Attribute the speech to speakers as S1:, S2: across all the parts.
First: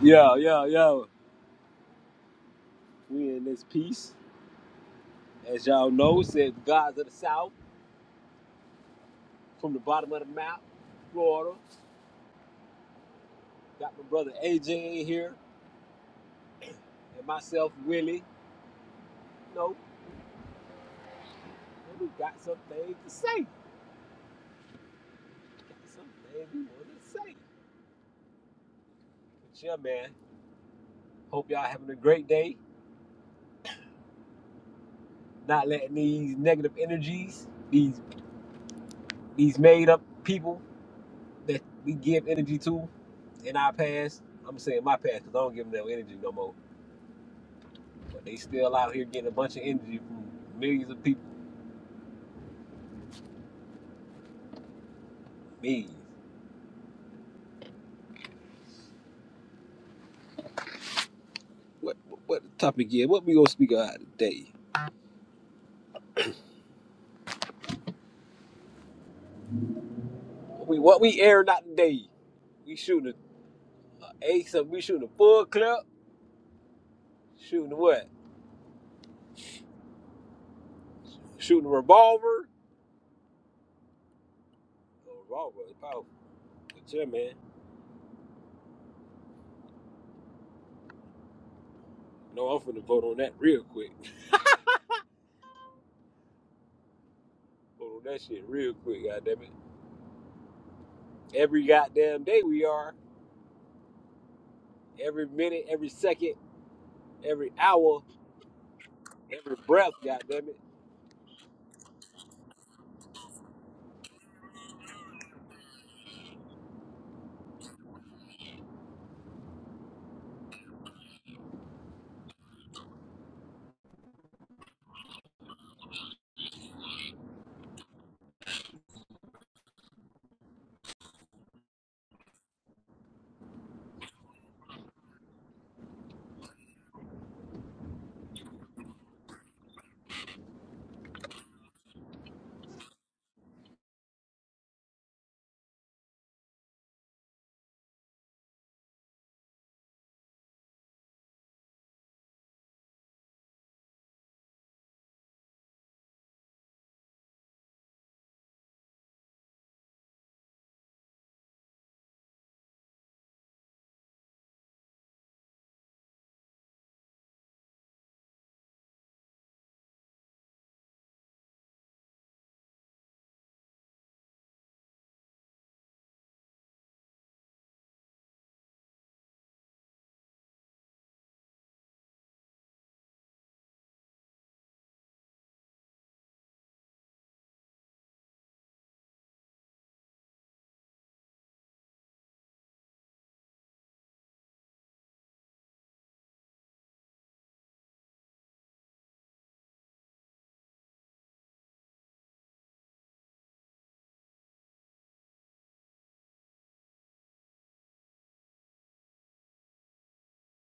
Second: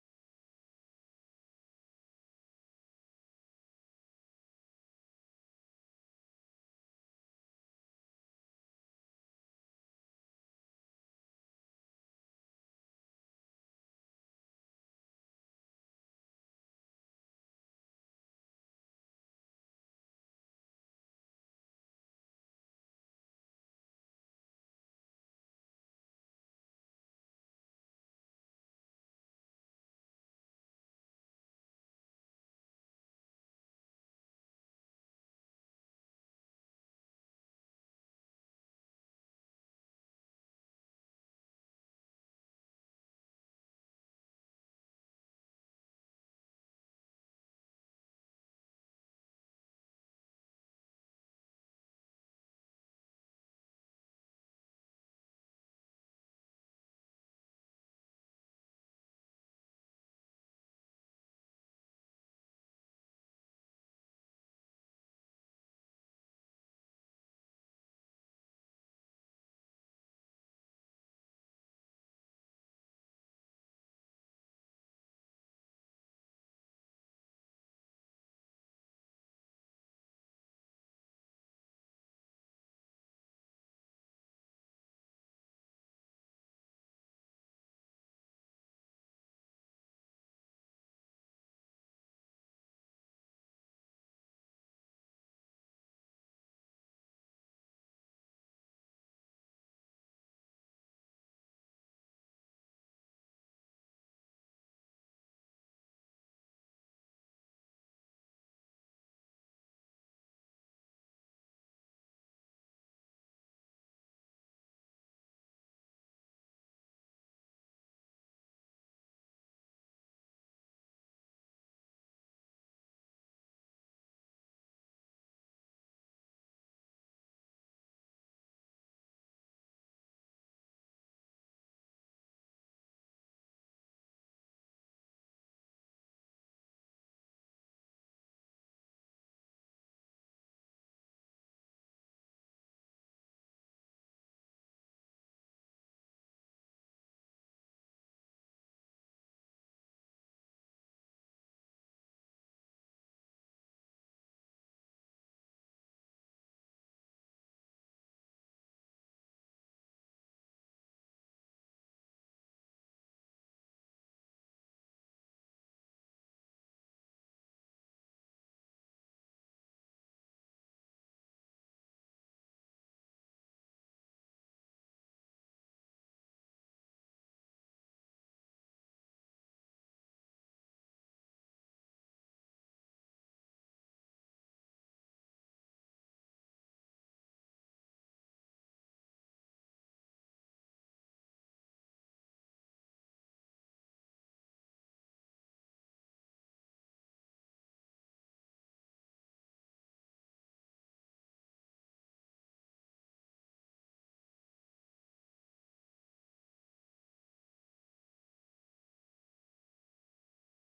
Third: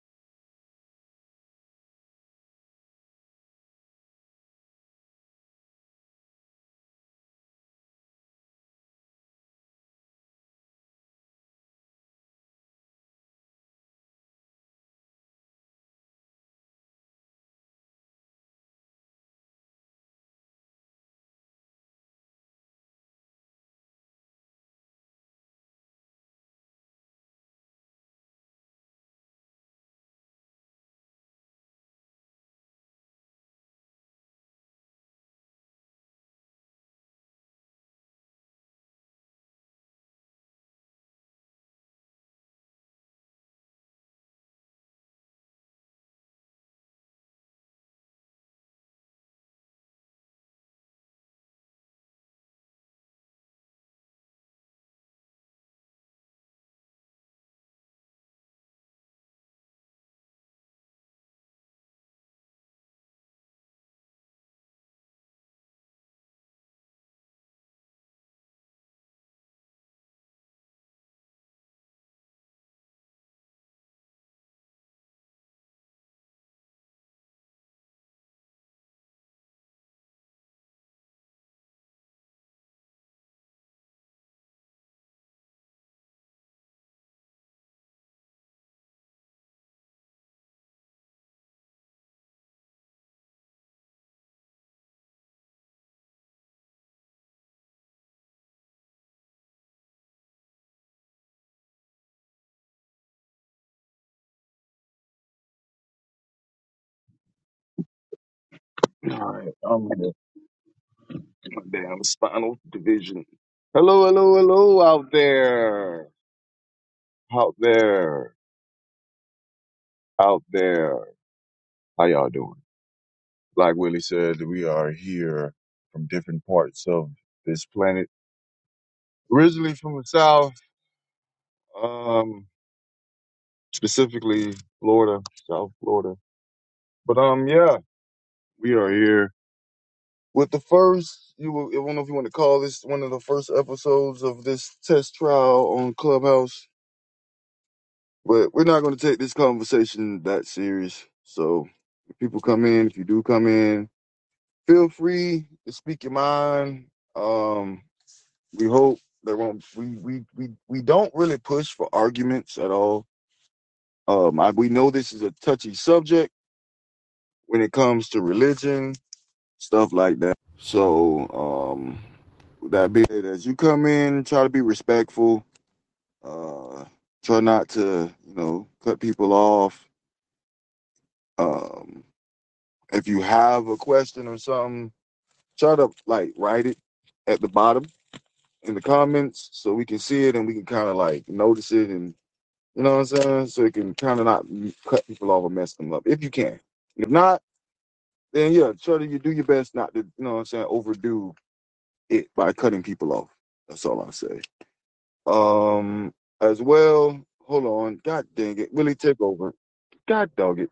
S1: Yo, yo, yo. We in this piece. As y'all know, it says the Gods of the South from the bottom of the map, Florida. Got my brother AJ in here and myself, Willie. You know, and we got some things to say. Got some things we want to say. But yeah, man. Hope y'all having a great day. Not letting these negative energies, these these made up people that we give energy to in our past. I'm saying my past because I don't give them no energy no more. But they still out here getting a bunch of energy from millions of people. Millions. What what the topic is? What we gonna speak about today? What we what we airing out today? We shooting a ace of we shooting a full clip, shooting what? Shooting a revolver. A revolver is powerful. But yeah, man. No, I'm finna vote on that real quick. Vote on that shit real quick, goddamn it. Every goddamn day we are. Every minute, every second, every hour,
S2: All right,
S1: every
S2: I'm
S1: breath,
S2: gonna
S1: goddamn it.
S2: get my damn spinal division. Hello, hello, hello out there, out there, out there. How y'all doing? Like Willie said, we are here from different parts of this planet. Originally from the south, um, specifically Florida, South Florida. But um, yeah, we are here with the first. You will, I don't know if you want to call this one of the first episodes of this test trial on Clubhouse But we're not going to take this conversation that serious. So if people come in, if you do come in, feel free to speak your mind. Um, we hope there won't we we we we don't really push for arguments at all. Um, I, we know this is a touchy subject when it comes to religion stuff like that. So um, with that being said, as you come in, try to be respectful. Uh, try not to you know cut people off. Um, If you have a question or something, try to like write it at the bottom in the comments so we can see it and we can kind of like notice it and you know what I'm saying? So it can kind of not cut people off or mess them up if you can. If not, then yeah, try to you do your best not to, you know what I'm saying, overdo it by cutting people off. That's all I say. Um, as well, hold on. God dang it. Willie, take over. God dog it.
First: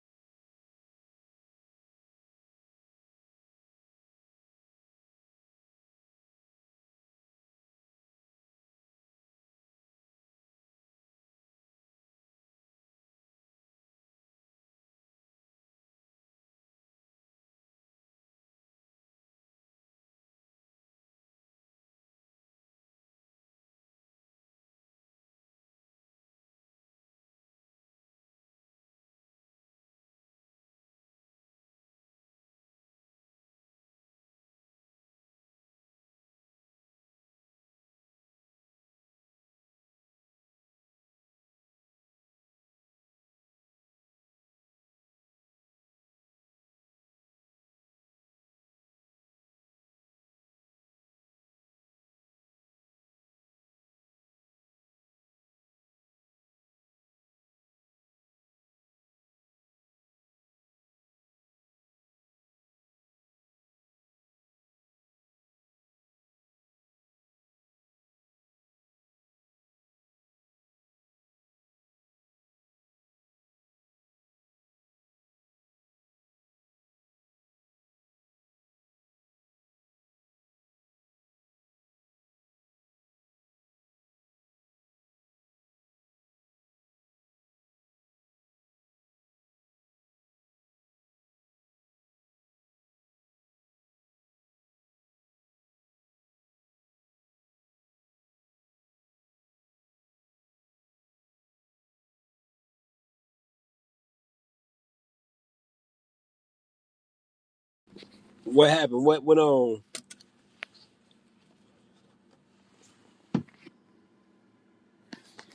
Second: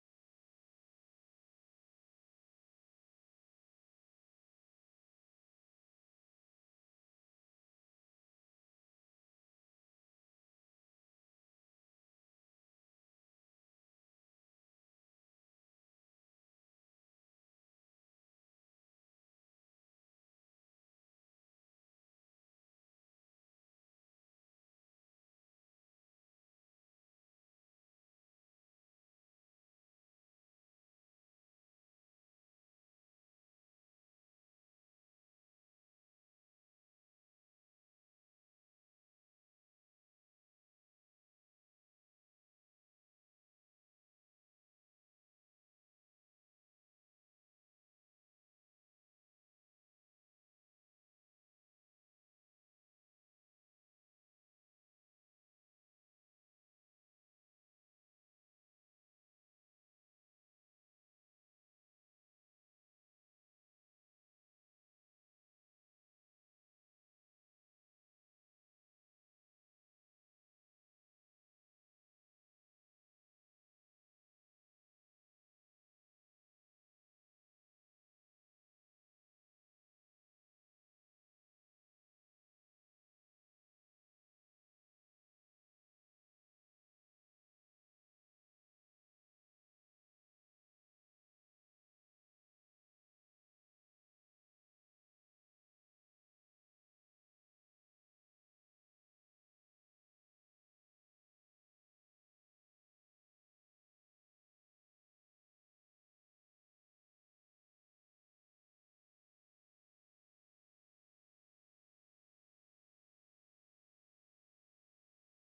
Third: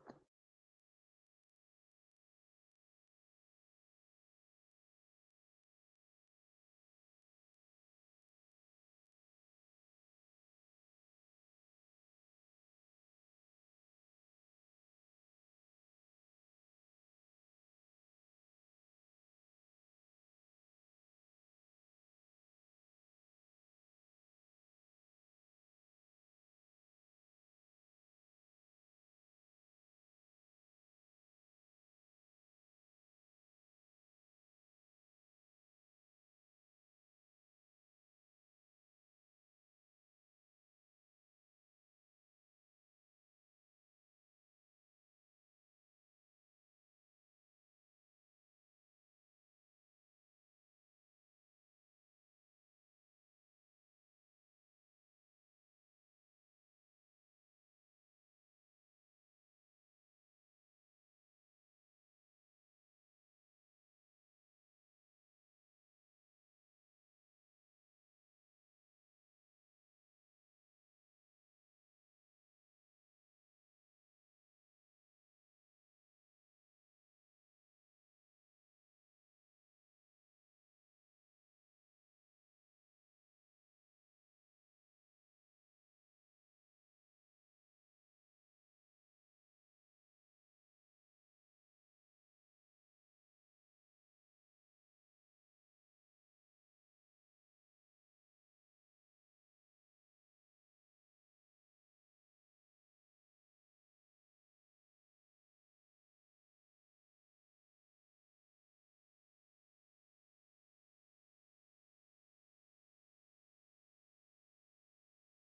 S1: What happened? What went on?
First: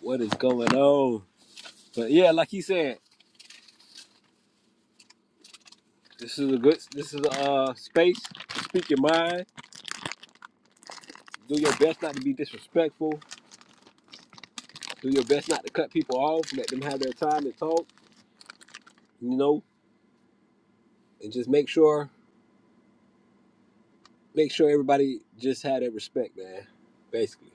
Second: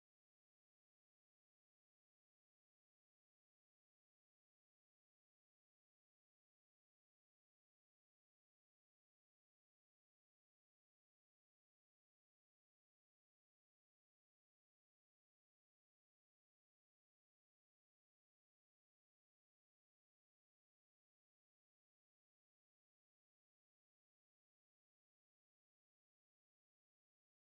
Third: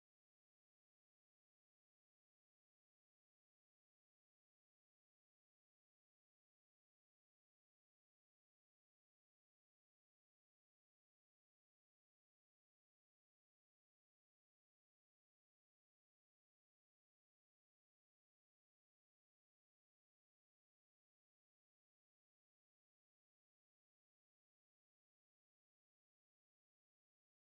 S1: What is going on? But yeah, like he said, this is a good this is a uh, space. Speak your mind. Do your best not to be disrespectful. Do your best not to cut people off. Let them have their time to talk, you know, and just make sure make sure everybody just had that respect, man. Basically.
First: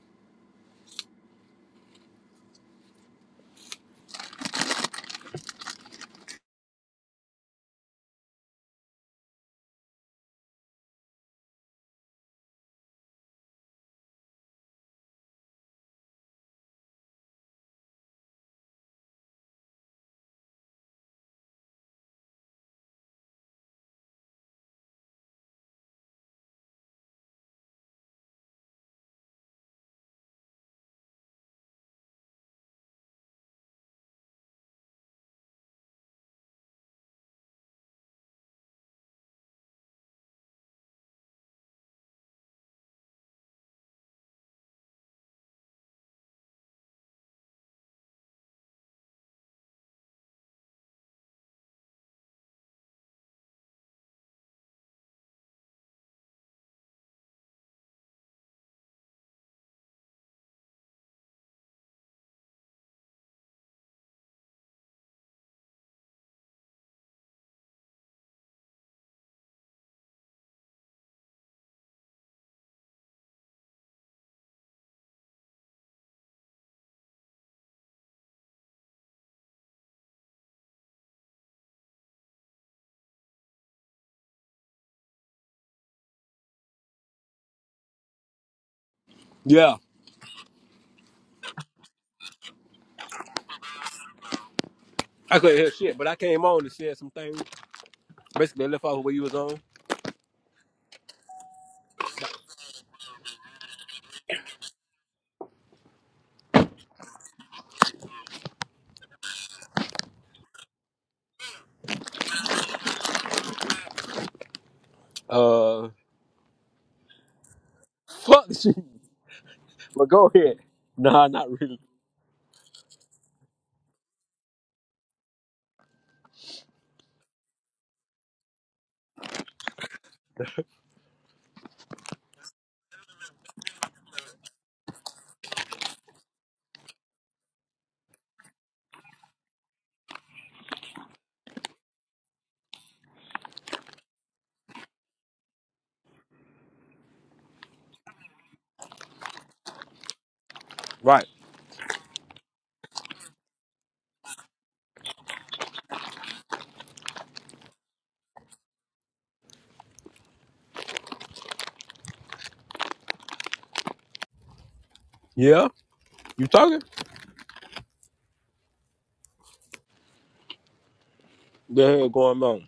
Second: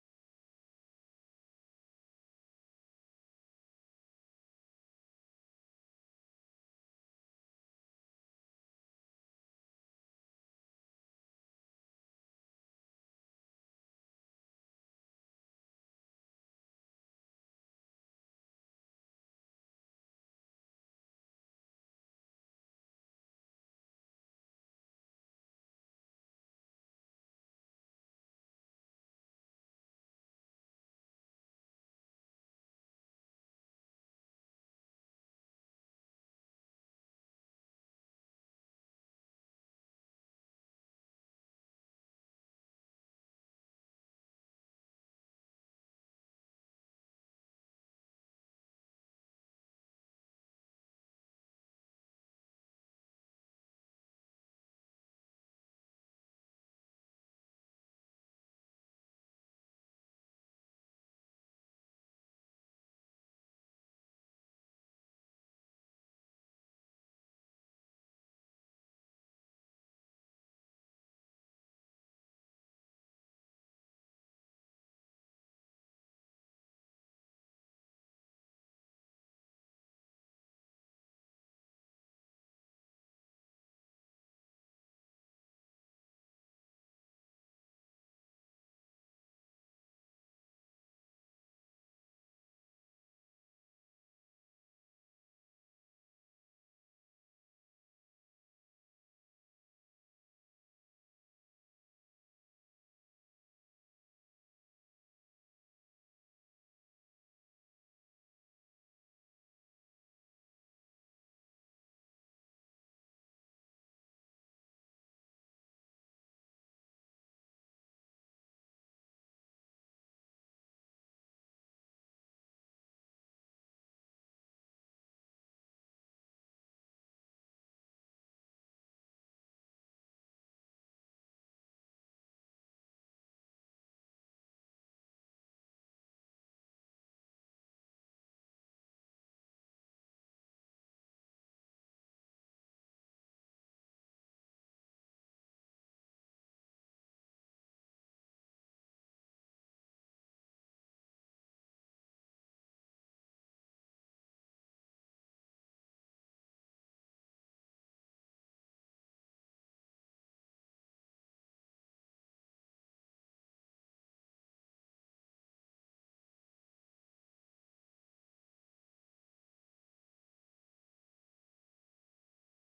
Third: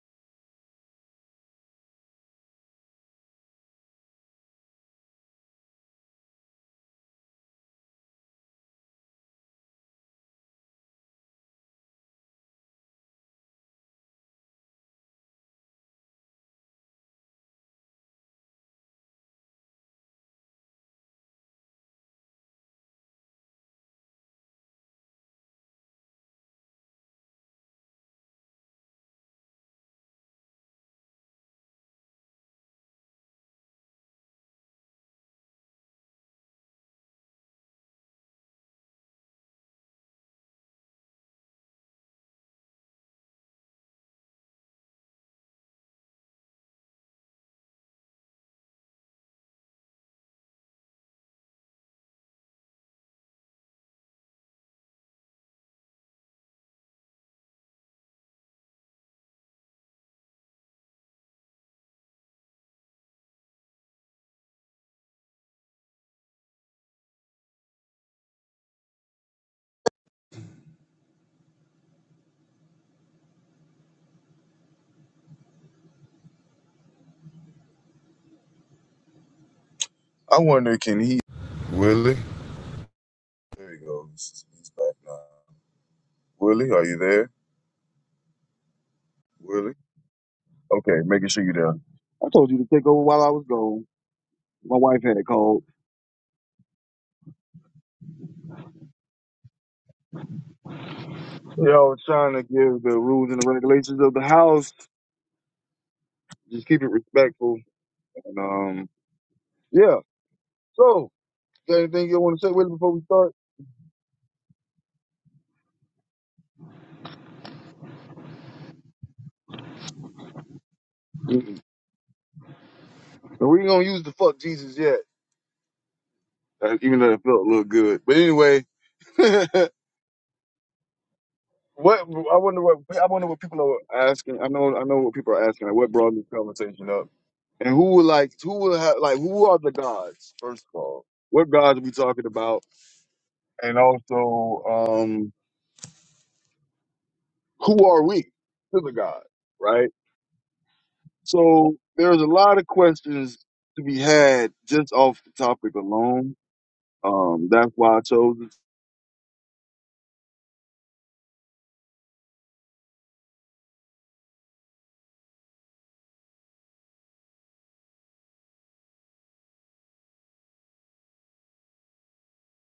S2: I wonder, can he? Willie? There he goes. He's back now. Willie, are you there? Really?
S1: Yeah.
S2: Okay, making sure you're there. I told you to take over while I was gone. My wife had
S1: I couldn't
S2: called.
S1: hear shit, but I came on and said some things. Basically I left off where you was on.
S2: You know, I was trying to give the rules and the regulations of the house. Just keep it respectful. And, um, yeah. So, got anything you want to say with it before we start?
S1: Uh fuck the shit. But go ahead. Nah, not
S2: Mm-mm.
S1: really.
S2: And We ain't gonna use the fuck Jesus yet, uh, even though it felt a little good. But anyway, what I wonder what I wonder what people are asking. I know I know what people are asking. Like, what brought this conversation up? And who would like who would have like who are the gods? First of all, what gods are we talking about? And also, um, who are we to the God? Right.
S1: Right.
S2: So there's a lot of questions to be had just off the topic alone. Um, that's why I chose it.
S1: Yeah? You talking? The hell going on?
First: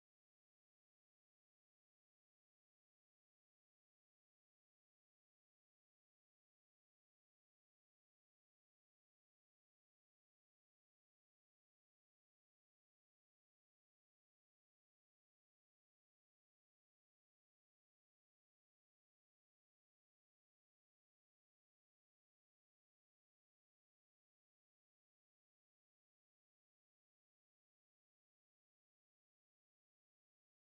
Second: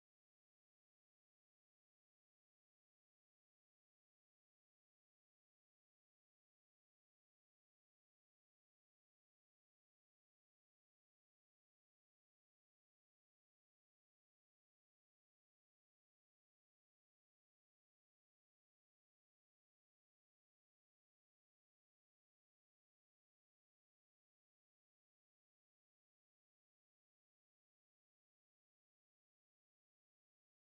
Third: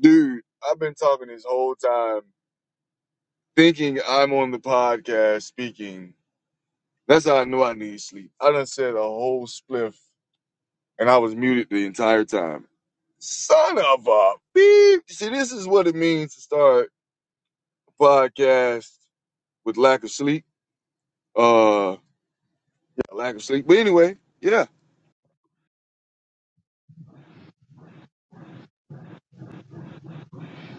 S2: Dude, I've been talking this whole time, thinking I'm on the podcast speaking. That's how I know I need sleep. I done said a whole spliff and I was muted the entire time. Son of a beep. See, this is what it means to start a podcast with lack of sleep. Uh, yeah, lack of sleep. But anyway, yeah.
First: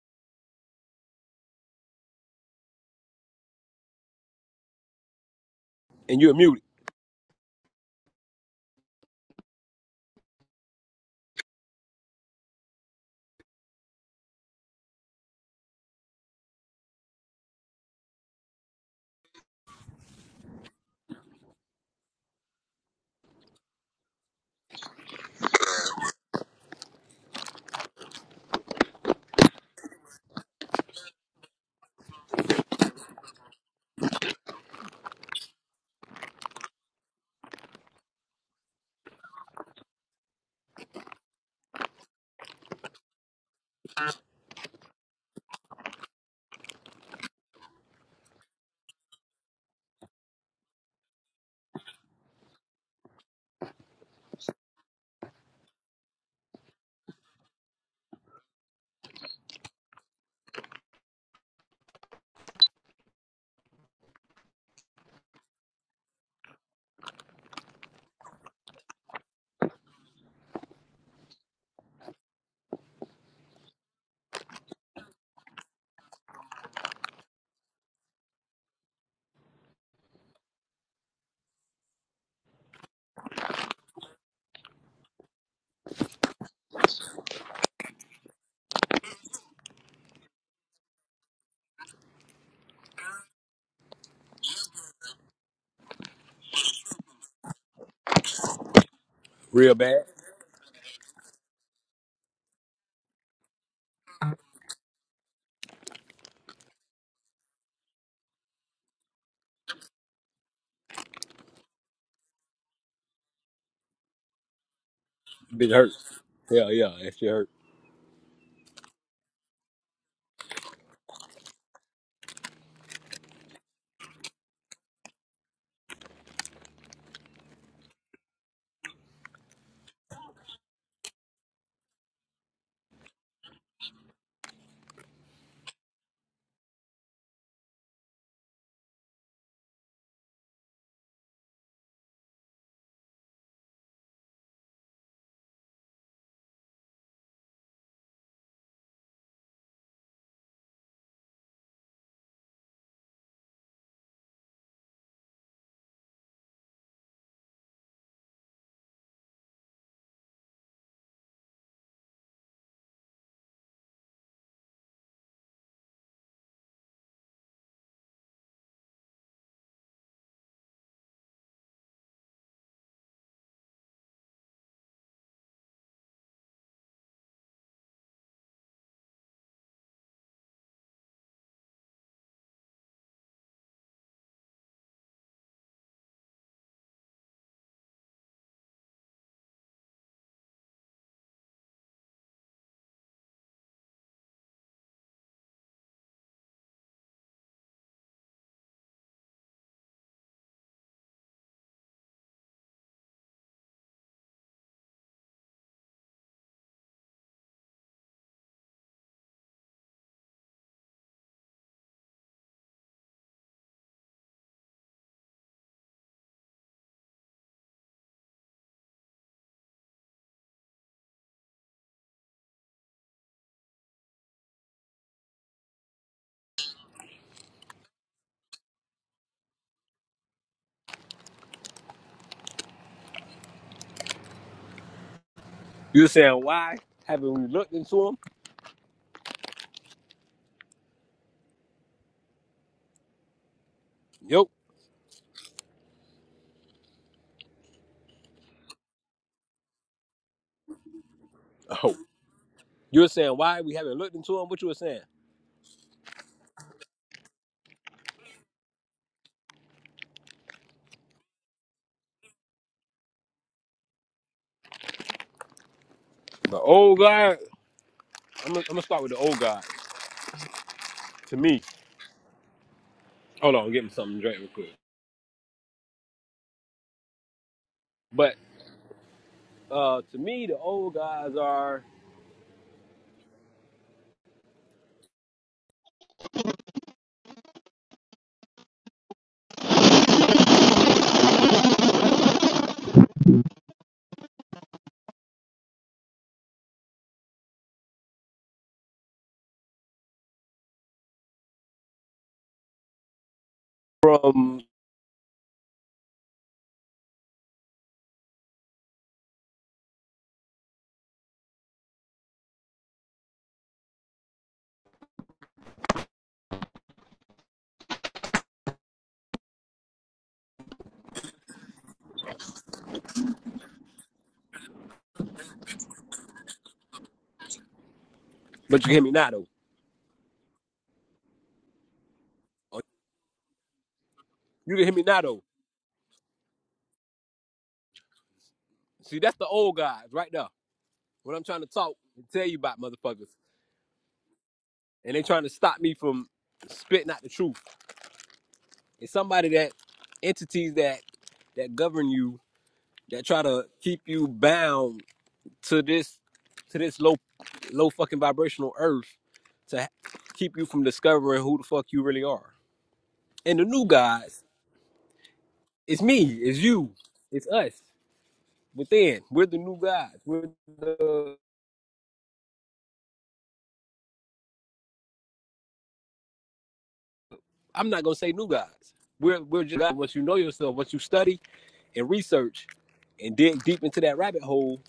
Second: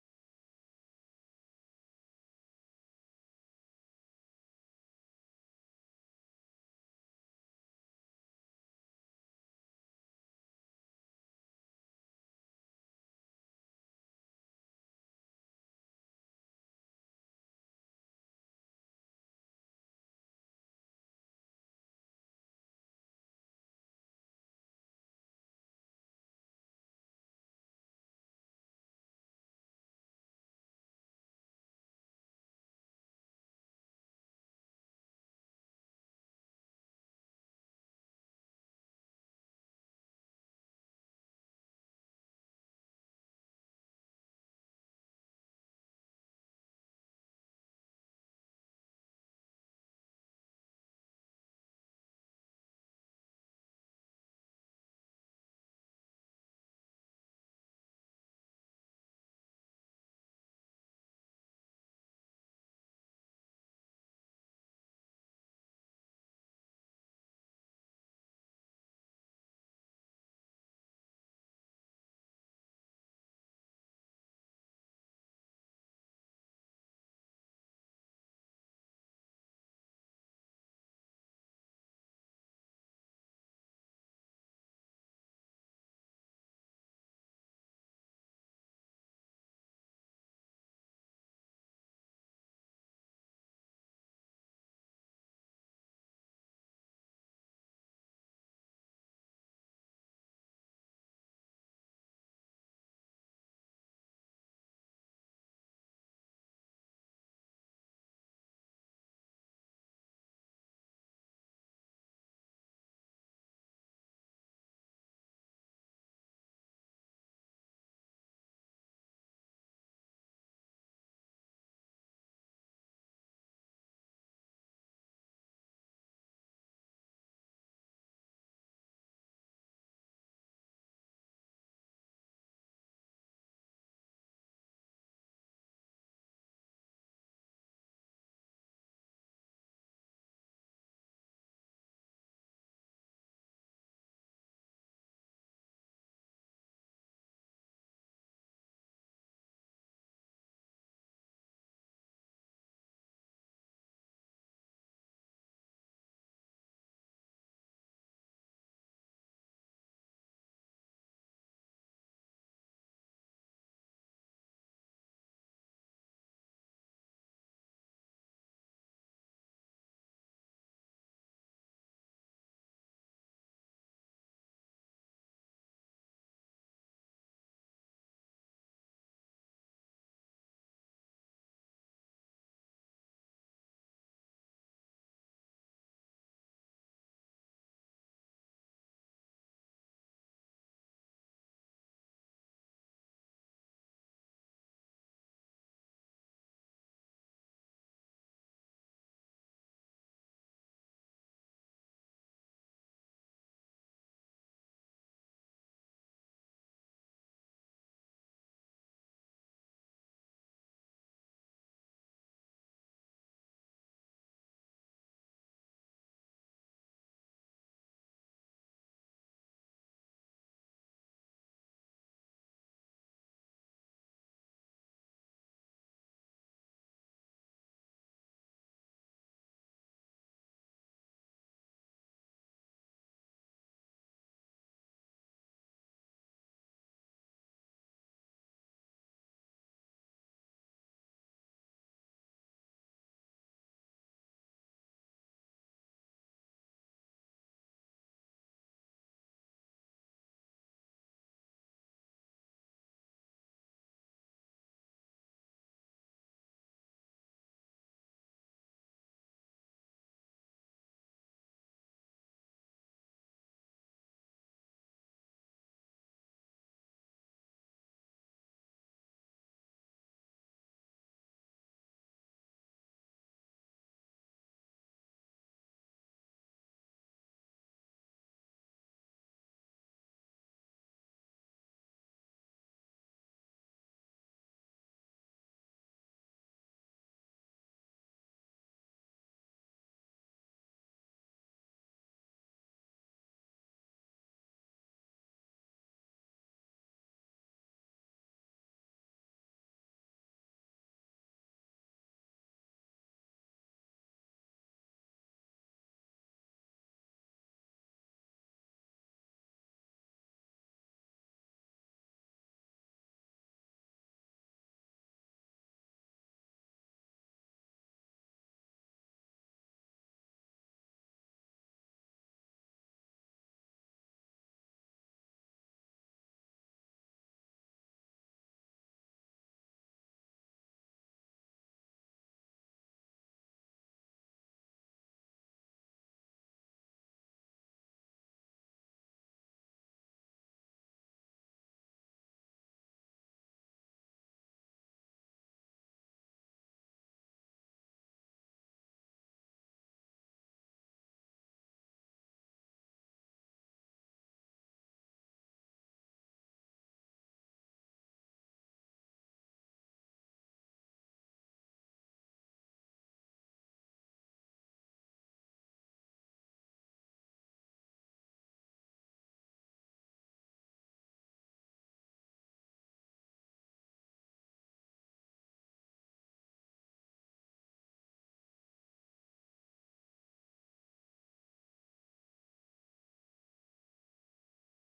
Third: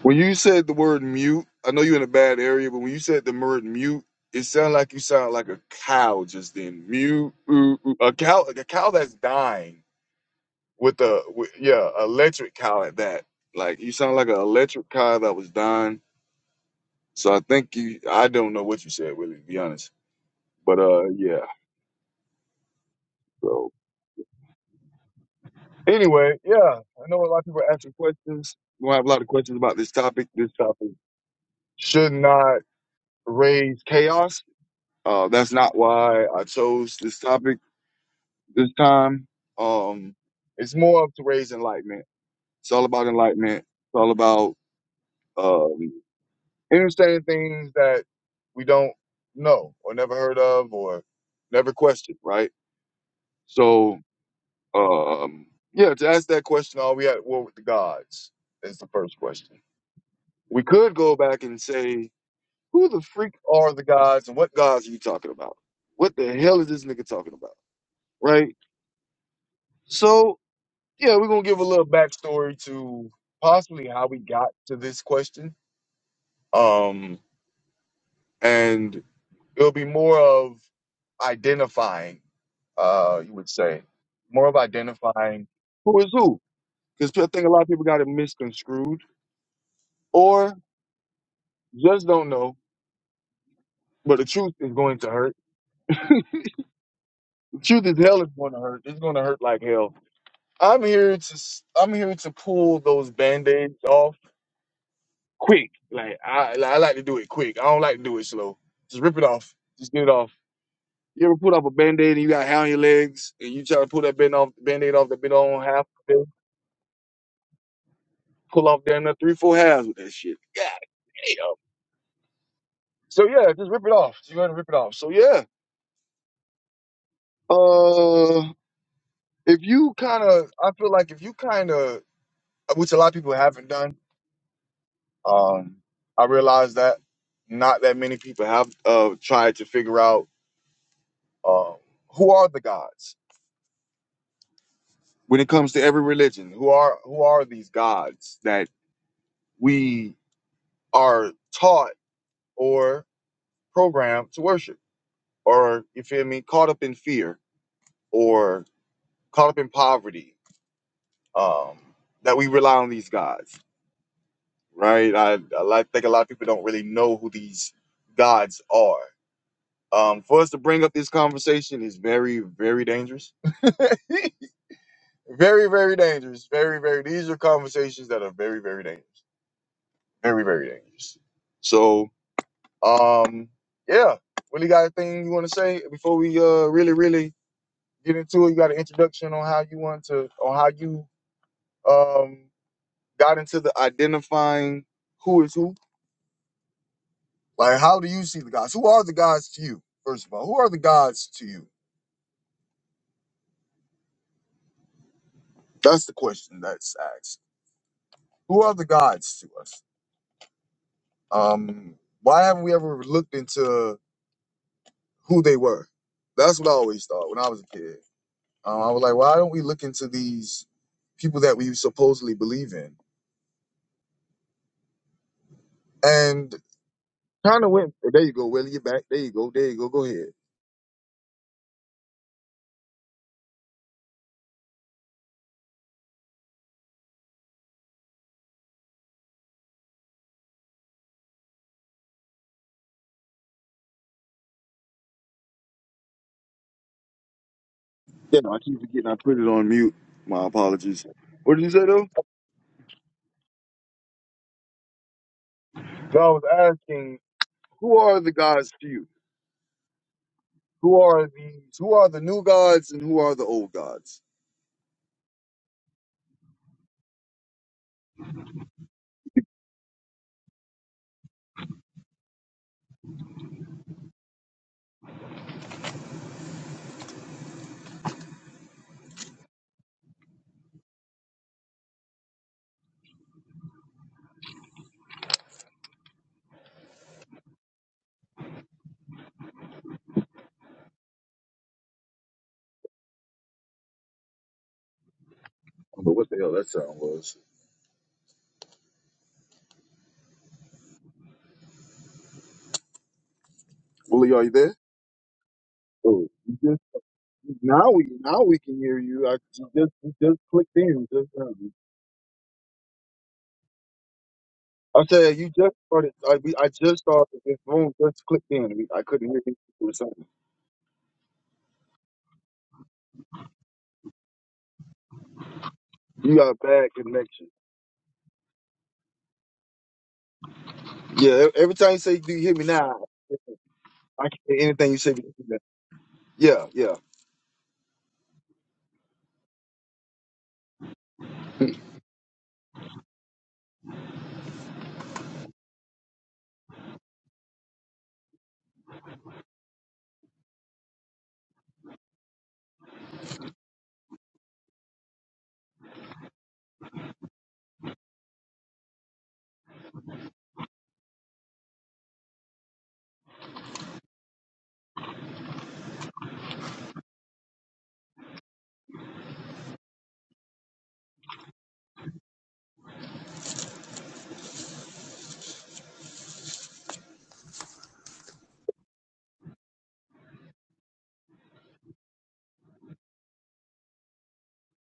S2: When you said the word mute, I know you're in a bad area, but when you said the word mute, it sounded like you sound like a
S1: And
S2: cow
S1: you're
S2: just
S1: muted.
S2: then. Mute, ooh, ooh. a cow, like a cow that's dying with a with, yeah, electric cow at that. Like you sound like an electric cow that was dying. So I think you, I don't know what you said, really, to be honest. But uh, yeah. So anyway, yeah, I know a lot of people are asking questions. We'll have a lot of questions about this topic. This topic should not raise chaos. Uh, that's not why I chose this topic this time. Um, it's more of to raise enlightenment. It's all about enlightenment. It's all about um, understanding things that we don't know or never heard of or never questioned, right? So Um, yeah, to ask that question, are we at war with the gods? Is the first question. We could go back and say, who the freak are the gods and what gods are you talking about? What the hell is this nigga talking about? Right? So, yeah, we're going to give a little backstory to possibly how we got to this question. Um, and it'll be more of identifying, uh, you would say, more of identifying who is who. Because I think a lot of people got it misconstrued or just don't know, but the truth is going to hurt. The truth is hell is going to hurt. It's going to hurt like
S1: Real
S2: hell.
S1: bad.
S2: I'm here to s- I'm here to pull those band-aids off quick. Like I I like to do it quick. I don't like to do it slow. Just rip it off. Just get it off. You ever put up a band-aid and you got hair on your legs and you try to pull that band off band-aid off that been on
S1: Bitch
S2: half of
S1: hurt.
S2: it?
S1: Hell yeah, that shit hurt.
S2: Pull off damn near three, four halves with that shit. God damn. So yeah, just rip it off. Just go ahead and rip it off. So yeah. Uh, if you kind of, I feel like if you kind of, which a lot of people haven't done, um, I realize that not that many people have uh, tried to figure out uh, who are the gods when it comes to every religion. Who are who are these gods that we are taught or programmed to worship, or you feel me, caught up in fear or caught up in poverty, um, that we rely on these gods right? I, I like- think a lot of people don't really know who these gods are. Um, for us to bring up this conversation is very, very dangerous. very, very dangerous. Very, very. These are conversations that are very, very dangerous. Very, very dangerous. So, um, yeah. Really got a thing you want to say before we uh really, really get into it? You got an introduction on how you want to, on how you um got into the identifying who is who. Like, how do you see the gods? Who are the gods to you? First of all, who are the gods to you? That's the question that's asked. Who are the gods to us? Um, why haven't we ever looked into who they were? That's what I always thought when I was a kid. Um, I was like, why don't we look into these people that we supposedly believe in? And kind of went. There you go, Willie. You're back. There you go. There you go. Go ahead.
S1: You were saying why haven't we looked into him? Yep.
S2: Yeah, I keep forgetting I put it on mute. My apologies. What did you say
S1: Oh.
S2: though?
S1: You were saying why we haven't looked into him? What you were saying?
S2: So I was asking, who are the gods to you? Who are these? Who are the new gods and who are the old gods?
S1: The old guy. I'm gonna, I'm gonna start with the old guy. To me, hold on, get me something to drink real quick. But uh, to me, the old guys are
S2: I don't know what the hell that sound was. Willie, are you
S1: from.
S2: there? Oh, you just now we now we can hear you. I you just you just clicked in just now. I said you just started. I we, I just started this room. Just clicked in. We- I couldn't hear you or something. You got a bad connection.
S1: But you can hear me now though.
S2: Yeah. e- Every time you say, "Do you hear me
S1: Oh,
S2: now?" I can't hear
S1: You can
S2: anything
S1: hear
S2: you
S1: me
S2: say.
S1: now
S2: but you
S1: though.
S2: hear me. Yeah. Yeah.
S1: See, that's the old guys right there. What I'm trying to talk and tell you about, motherfuckers, and they trying to stop me from spitting out the truth. It's somebody that entities that that govern you that try to keep you bound to this to this low low fucking vibrational earth to keep you from discovering who the fuck you really are. And the new gods, it's me, it's you, it's us. Within, we're the new gods. We're the I'm not gonna say new gods. We're we're just gods. once you know yourself, once you study and research and dig deep into that rabbit hole,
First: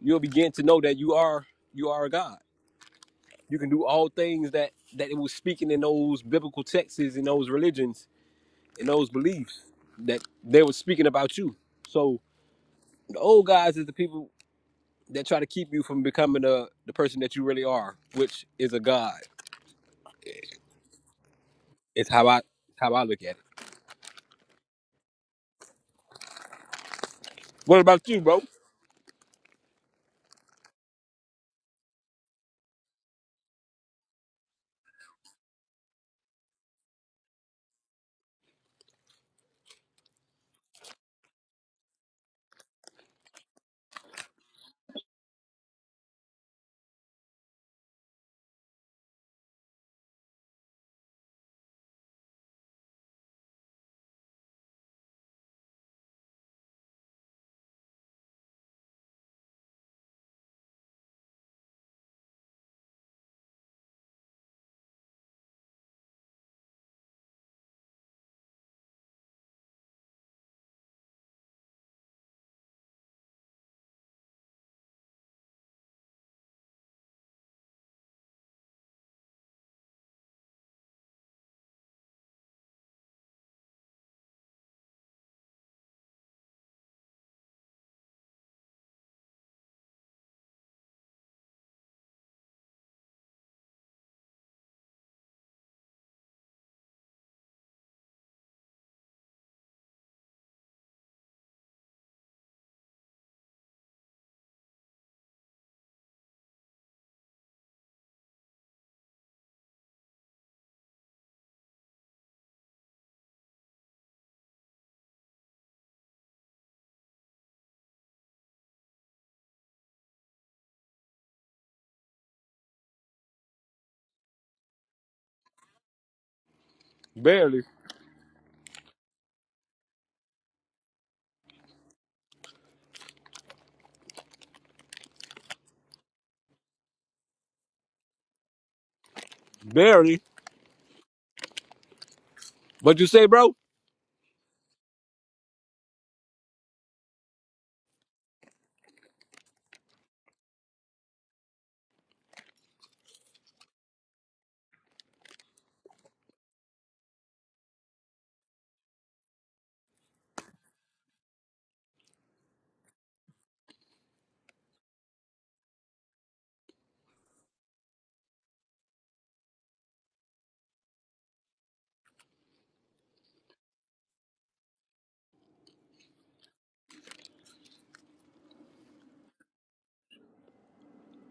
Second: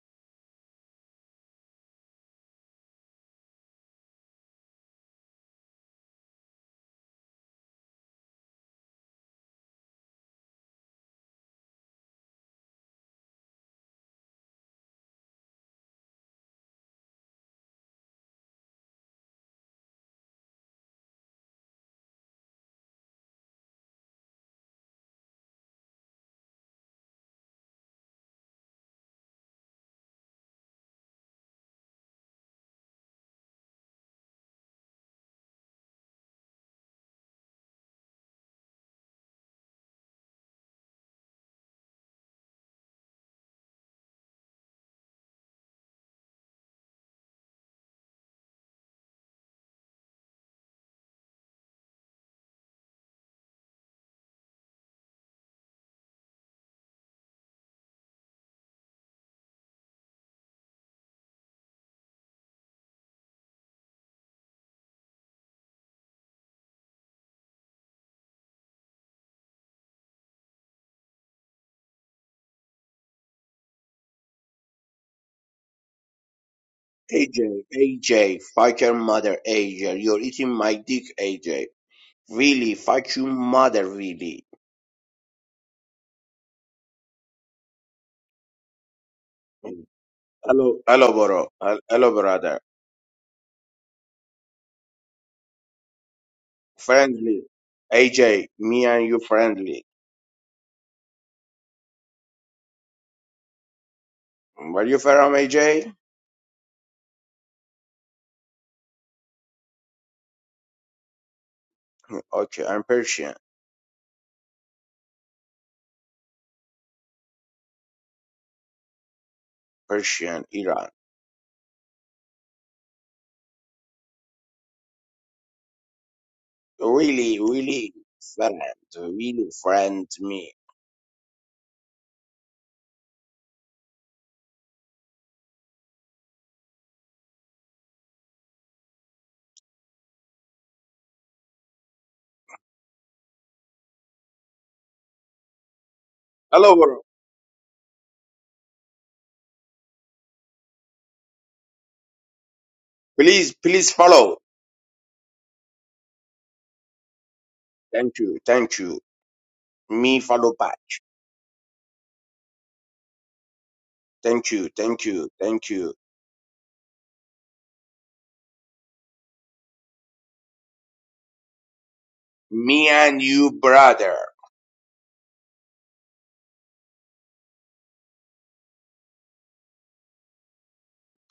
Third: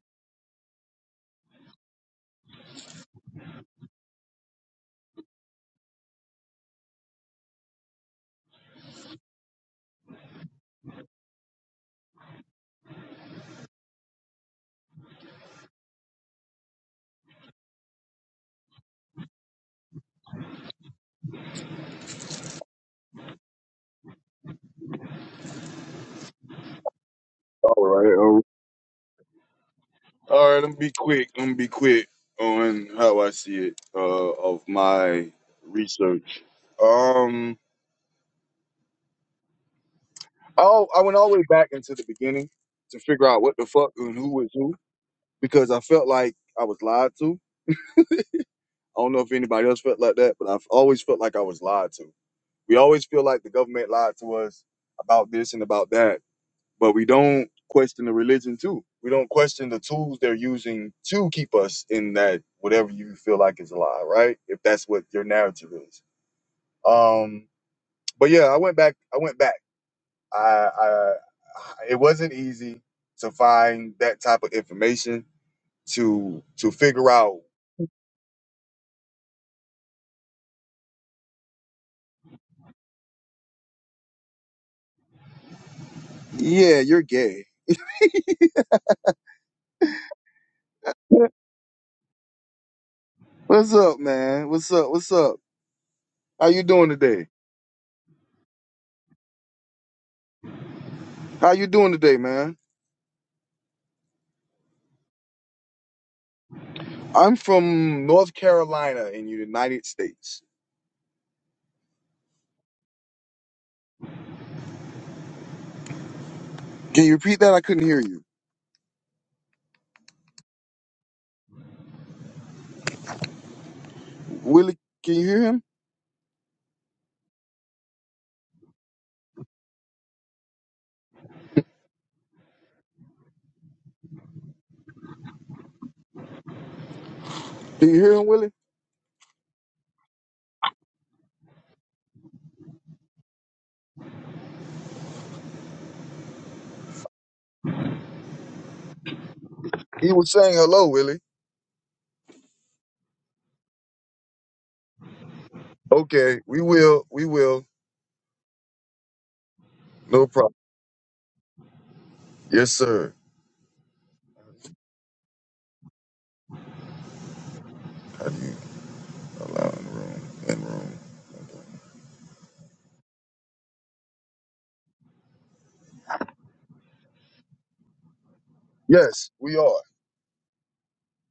S1: you'll begin to know that you are you are a god You can do all things that that it was speaking in those biblical texts in those religions in those beliefs that they were speaking about you. So the old guys is the people that try to keep you from becoming the the person that you really are, which is a god. It's how I how I look at it. What
S2: All
S1: about you,
S2: right.
S1: bro?
S2: All right, I'm gonna be quick. I'm gonna be quick on how I see it uh, of my research. Um, oh, I went all the way back into the beginning to figure out what the fuck and who was who because I felt like I was lied to. I don't know if anybody else felt like that, but I've always felt like I was lied to. We always feel like the government lied to us about this and about that, but we don't question the religion too. We don't question the tools they're using to keep us in that whatever you feel like is a lie, right? If that's what your narrative is. Um, but yeah, I went back. I went back. I, I it wasn't easy to find that type of information to to figure out.
S3: AJ, AJ, fuck your mother, AJ. You're eating my dick, AJ. Really, fuck your mother, really.
S2: Yeah, you're gay.
S3: Hello, hello, bro. Hel- Hello, brother.
S2: What's up, man? What's up? What's up? How you doing today?
S3: Friendly. AJ, me and you friendly.
S2: How you doing today, man?
S3: Where you from, AJ?
S2: I'm from North Carolina in the United States.
S3: Okay, I'm Persian.
S2: Can you repeat that? I couldn't hear you.
S3: Persian, Iran.
S2: Willie, can you hear him?
S3: Really,
S1: Barely,
S3: really friend. Really friend me.
S2: Do you hear him, Willie?
S1: barely. What you say, bro?
S3: Hello, bro.
S2: He was saying hello, Willie.
S3: Please, please follow.
S2: Okay, we will. We will.
S3: Thank you, thank you. Me
S2: No problem.
S3: follow back.
S2: Yes, sir.
S3: Thank you, thank you, thank you.
S2: How do you allow in the room? In room.
S3: Me and you, brother.
S2: Yes, we are.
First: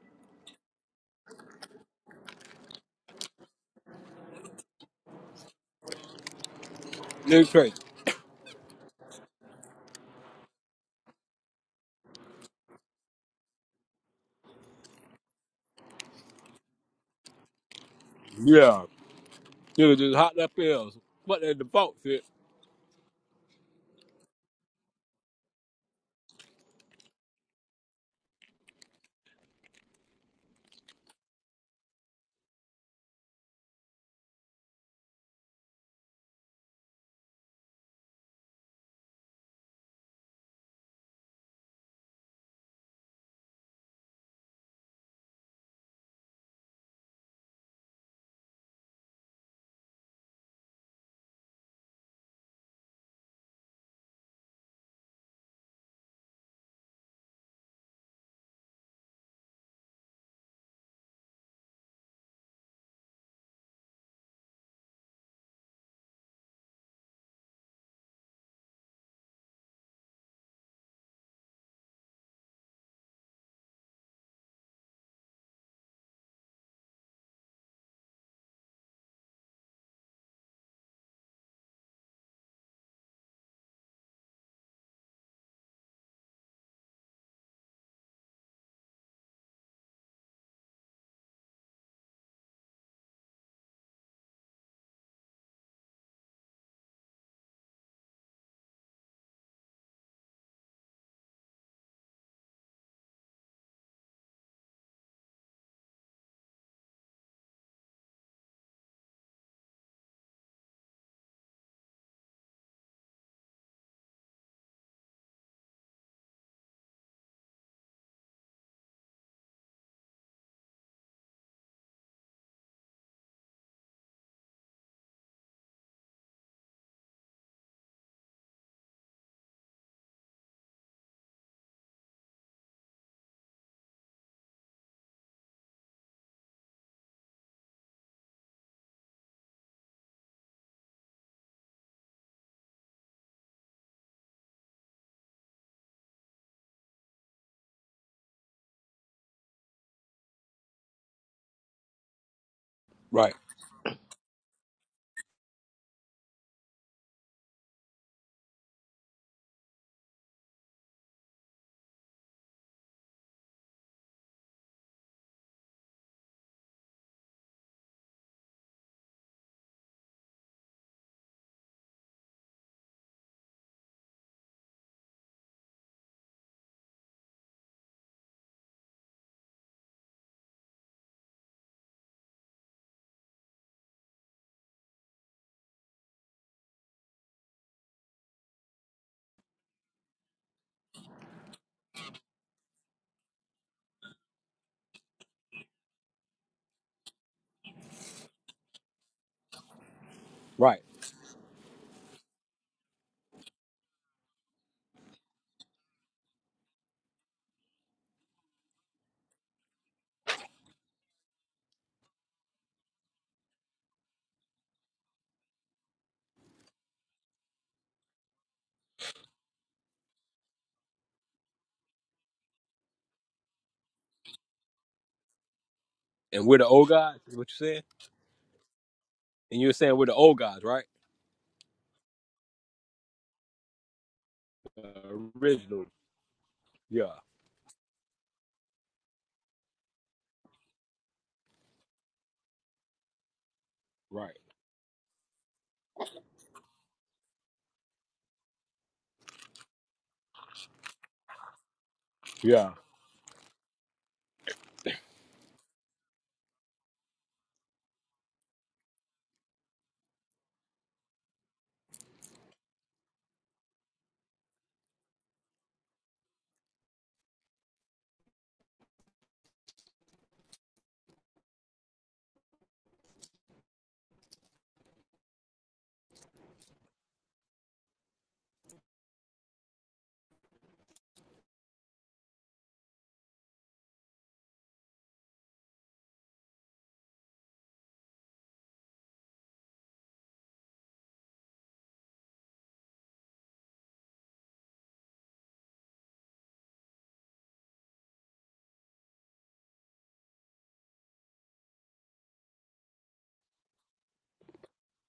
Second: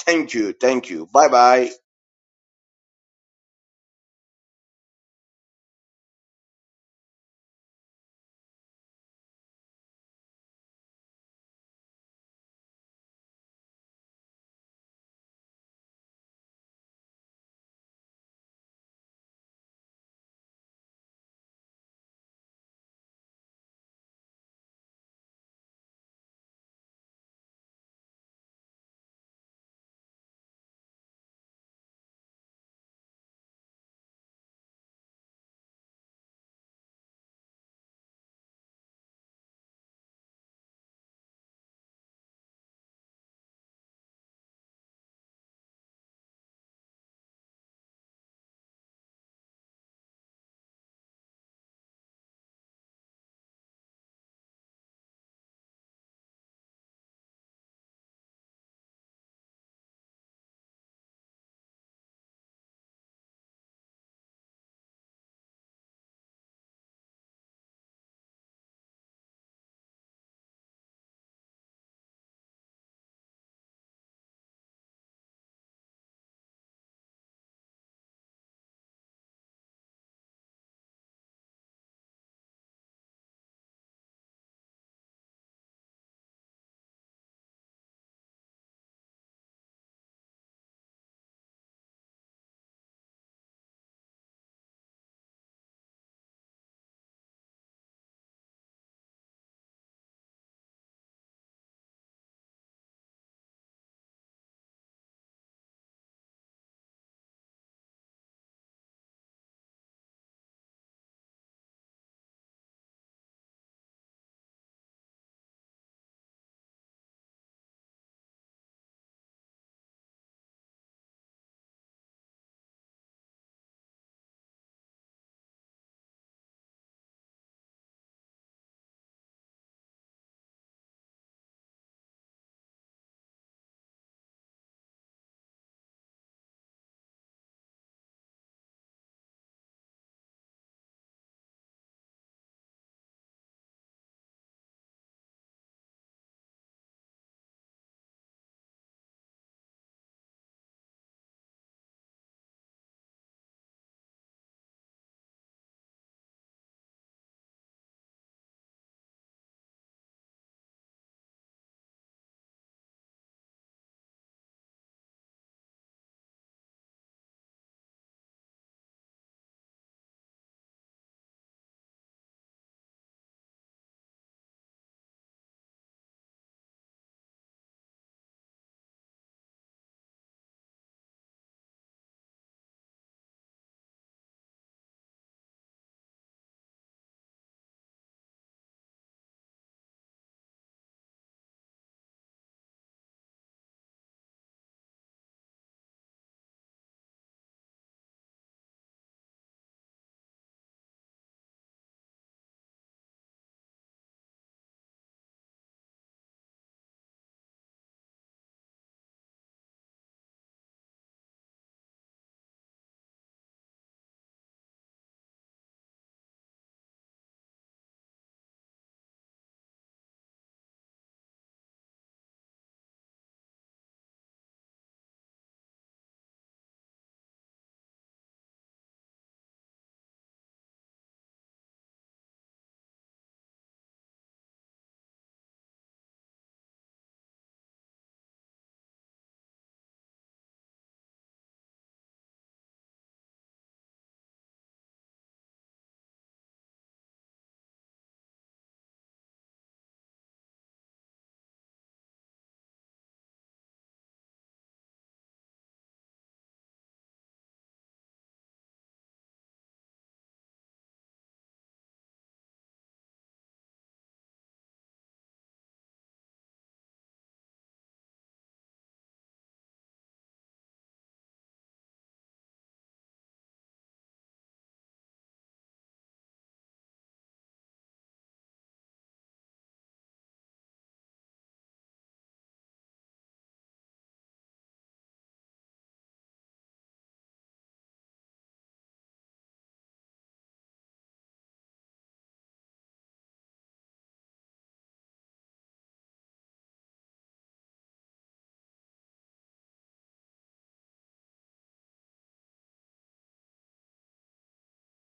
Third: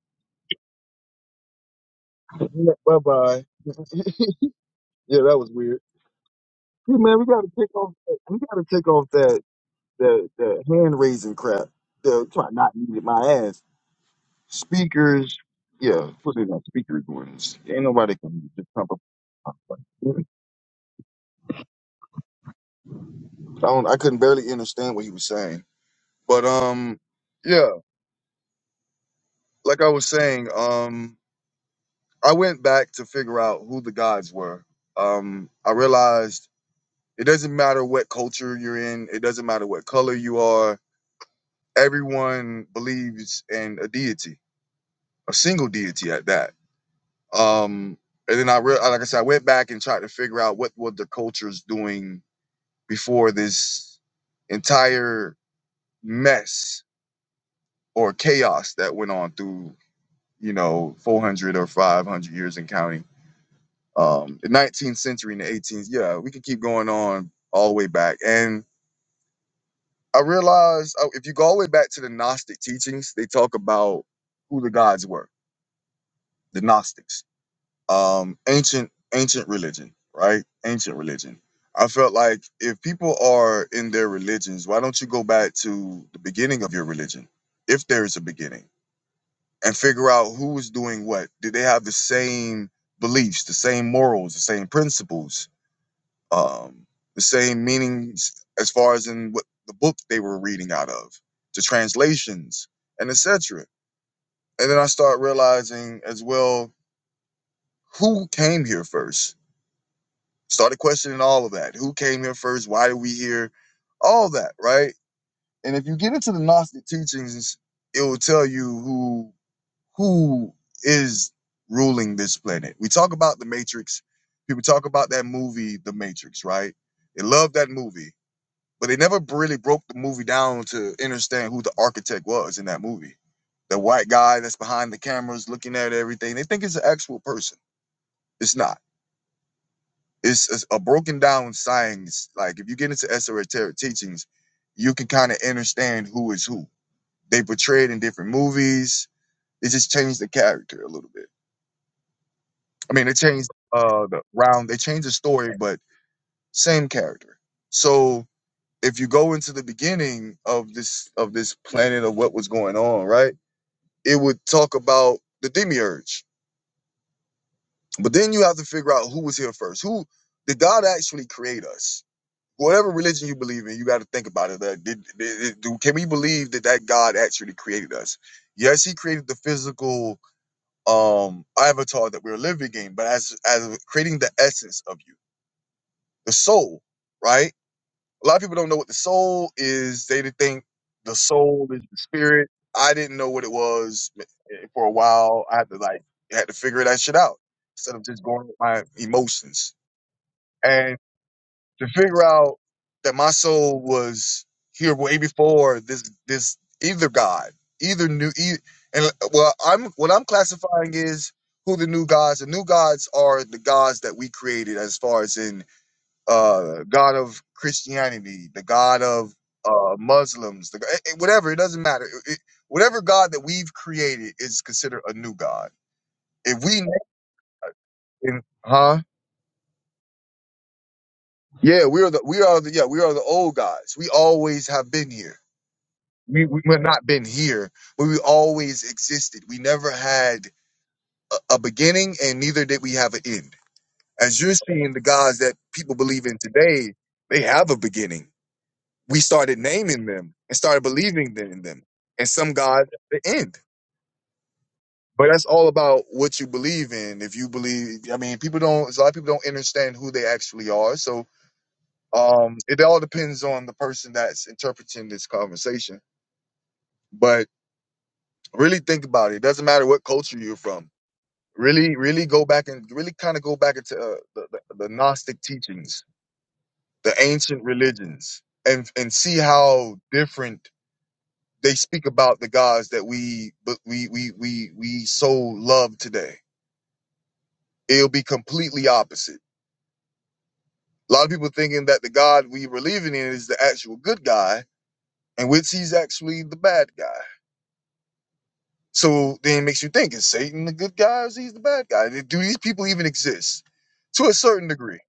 S3: Thank you, thank you. Bye bye.
S2: Bye bye. Yeah, that was weird. Hey man, we gotta
S1: Nigga
S2: take
S1: crazy.
S2: off. We gotta take off that that, that hand raising crap. The try not needed my ass. Speakers. Yeah, put it on speaker ones. Ain't nobody can just
S1: Yeah,
S2: come up. I
S1: you just hot up pills. What the default fit?
S2: don't. I couldn't barely understand what he was saying. But um, yeah, like I was saying, um, I went back to figure out who the gods were. Um, I realized it doesn't matter what culture you're in, it doesn't matter what color you are. Everyone believes in a deity, a single deity at that. Um, and then I, re- like I said, I went back and tried to figure out what were the cultures doing before this entire mess or chaos that went on through. you know, 400 or 500 years in counting. Um, the 19th century and the 18th, yeah, we can keep going on all the way back. And I realized uh, if you go all the way back to the Gnostic teachings, they talk about who the gods were, the Gnostics, um, ancient ancient religion, right? Ancient religion. I felt like if people are in their religions, why don't you go back to the beginning of your religion, if there is a beginning? and figure out who's doing what. Do they have the same beliefs, the same morals, the same principles, um, the same meanings as far as in what the book they were reading out of, the translations, and etc. And then I start realizing as well who came here first. Started questioning all of that. Who came here first? Why did we here? All that, right? And if you get into the Gnostic teachings, it will tell you who who is ruling this planet. We talk about the Matrix. People talk about that movie, The Matrix, right? They love that movie, but they never really broke the movie down to understand who the architect was in that movie. The white guy that's behind the cameras looking at everything. They think it's an actual person. It's not. It's, it's a broken down science. Like if you get into esoteric teachings, you can kind of understand who is who. They portray it in different movies. They just change the character a little bit I mean, they
S1: Right,
S2: changed uh the round. They changed the story, but same character. So if you go into the beginning of this of this planet of what was going on, right? It would talk about the demiurge, but then you have to figure out who was here first. Who did God actually create us? Whatever religion you believe in, you got to think about it. That did, did, did- do- can we believe that that God actually created us? Yes, He created the physical um avatar that we're living in, but as as creating the essence of you. the soul, right? A lot of people don't know what the soul is. They think the soul is the spirit. I didn't know what it was eh, eh, for a while. I had to like had to figure that shit out instead of just going with my emotions
S1: right.
S2: and to figure out that my soul was here way before this this either God, either new e and uh, well I'm what I'm classifying is who the new gods. The new gods are the gods that we created as far as in uh, God of Christianity, the God of uh, Muslims, the, eh, eh, whatever. It doesn't matter. It- it- whatever God that we've created is considered a new God.
S1: And we're
S2: If
S1: the
S2: we,
S1: old guys. Is what you saying?
S2: name- huh?
S1: And you're saying we're the old guys, right?
S2: Yeah, we are the we are the yeah we are the old gods. We always have been
S1: the
S2: here.
S1: original.
S2: We we have not
S1: Yeah,
S2: been here, but we always existed. We never had a, a beginning, and neither did we have an end.
S1: right.
S2: As you're seeing, the gods that people believe in today, they have a beginning we started naming them and started believing in them. And some
S1: Yeah,
S2: gods at the end. But that's all about what you believe in. If you believe, I mean, people don't, a lot of people don't understand who they actually are. So um, it all depends on the person that's interpreting this conversation. But really think about it. It doesn't matter what culture you're from. Really, really go back and really kind of go back into uh, the, the, the Gnostic teachings, the ancient religions, and, and see how different they speak about the gods that we but we we we we so love today. It'll be completely opposite. A lot of people thinking that the God we believing in is the actual good guy, and which he's actually the bad guy. So then it makes you think: Is Satan the good guy, or is he the bad guy? Do these people even exist? To a certain degree,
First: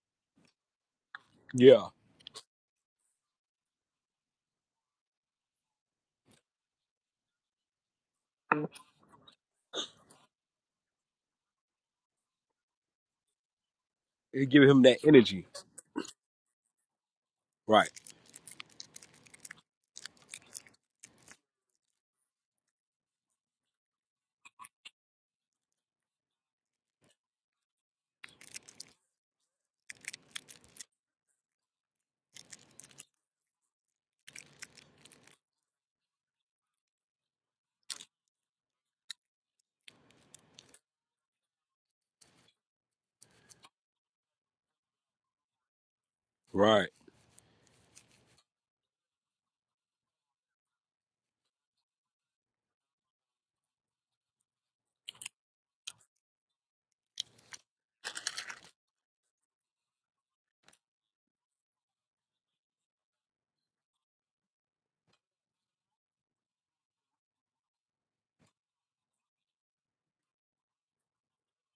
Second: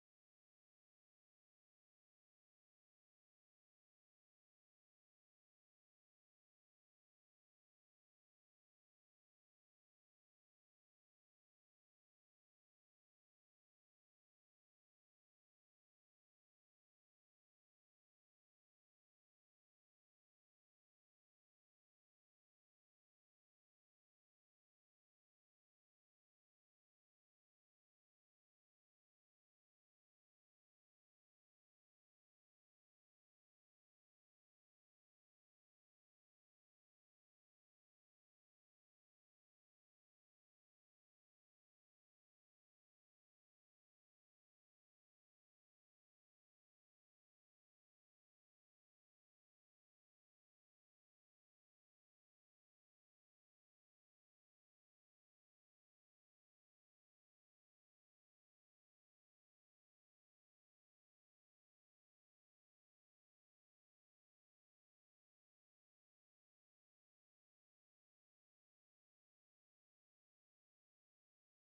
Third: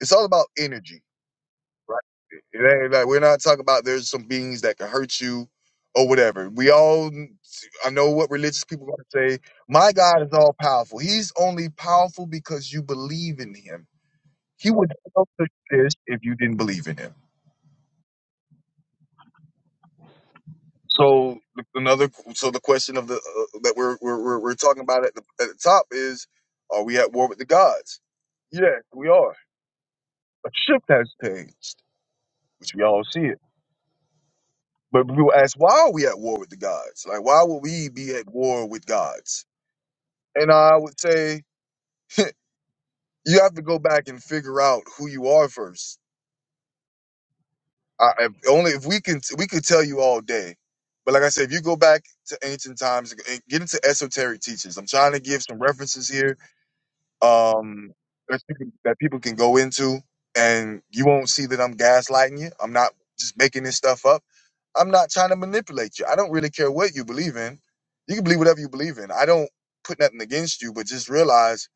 S2: it's all about energy
S1: yeah.
S2: Right. It ain't like we're not talking about there's some beings that can hurt you or whatever. We all I know what religious people gonna say. My God is all powerful. He's only powerful because you believe in him.
S1: It give
S2: He
S1: him
S2: would
S1: that
S2: not
S1: energy.
S2: exist if you didn't believe in him.
S1: Right,
S2: So another so the question of the uh, that we're, we're we're we're talking about at the at the top is are we at war with the gods? Yeah, we are. A ship has changed, which we all see it. But people ask, why are we at war with the gods? Like, why would we be at war with gods? And I would say, you have to go back and figure out who you are first.
S1: right.
S2: I, I- only if we can, we could tell you all day. But like I said, if you go back to ancient times and get into esoteric teachings, I'm trying to give some references here um, that, you can, that people can go into, and you won't see that I'm gaslighting you. I'm not just making this stuff up I'm not trying to manipulate you. I don't really care what you believe in. You can believe whatever you believe in. I don't put nothing against you, but just realize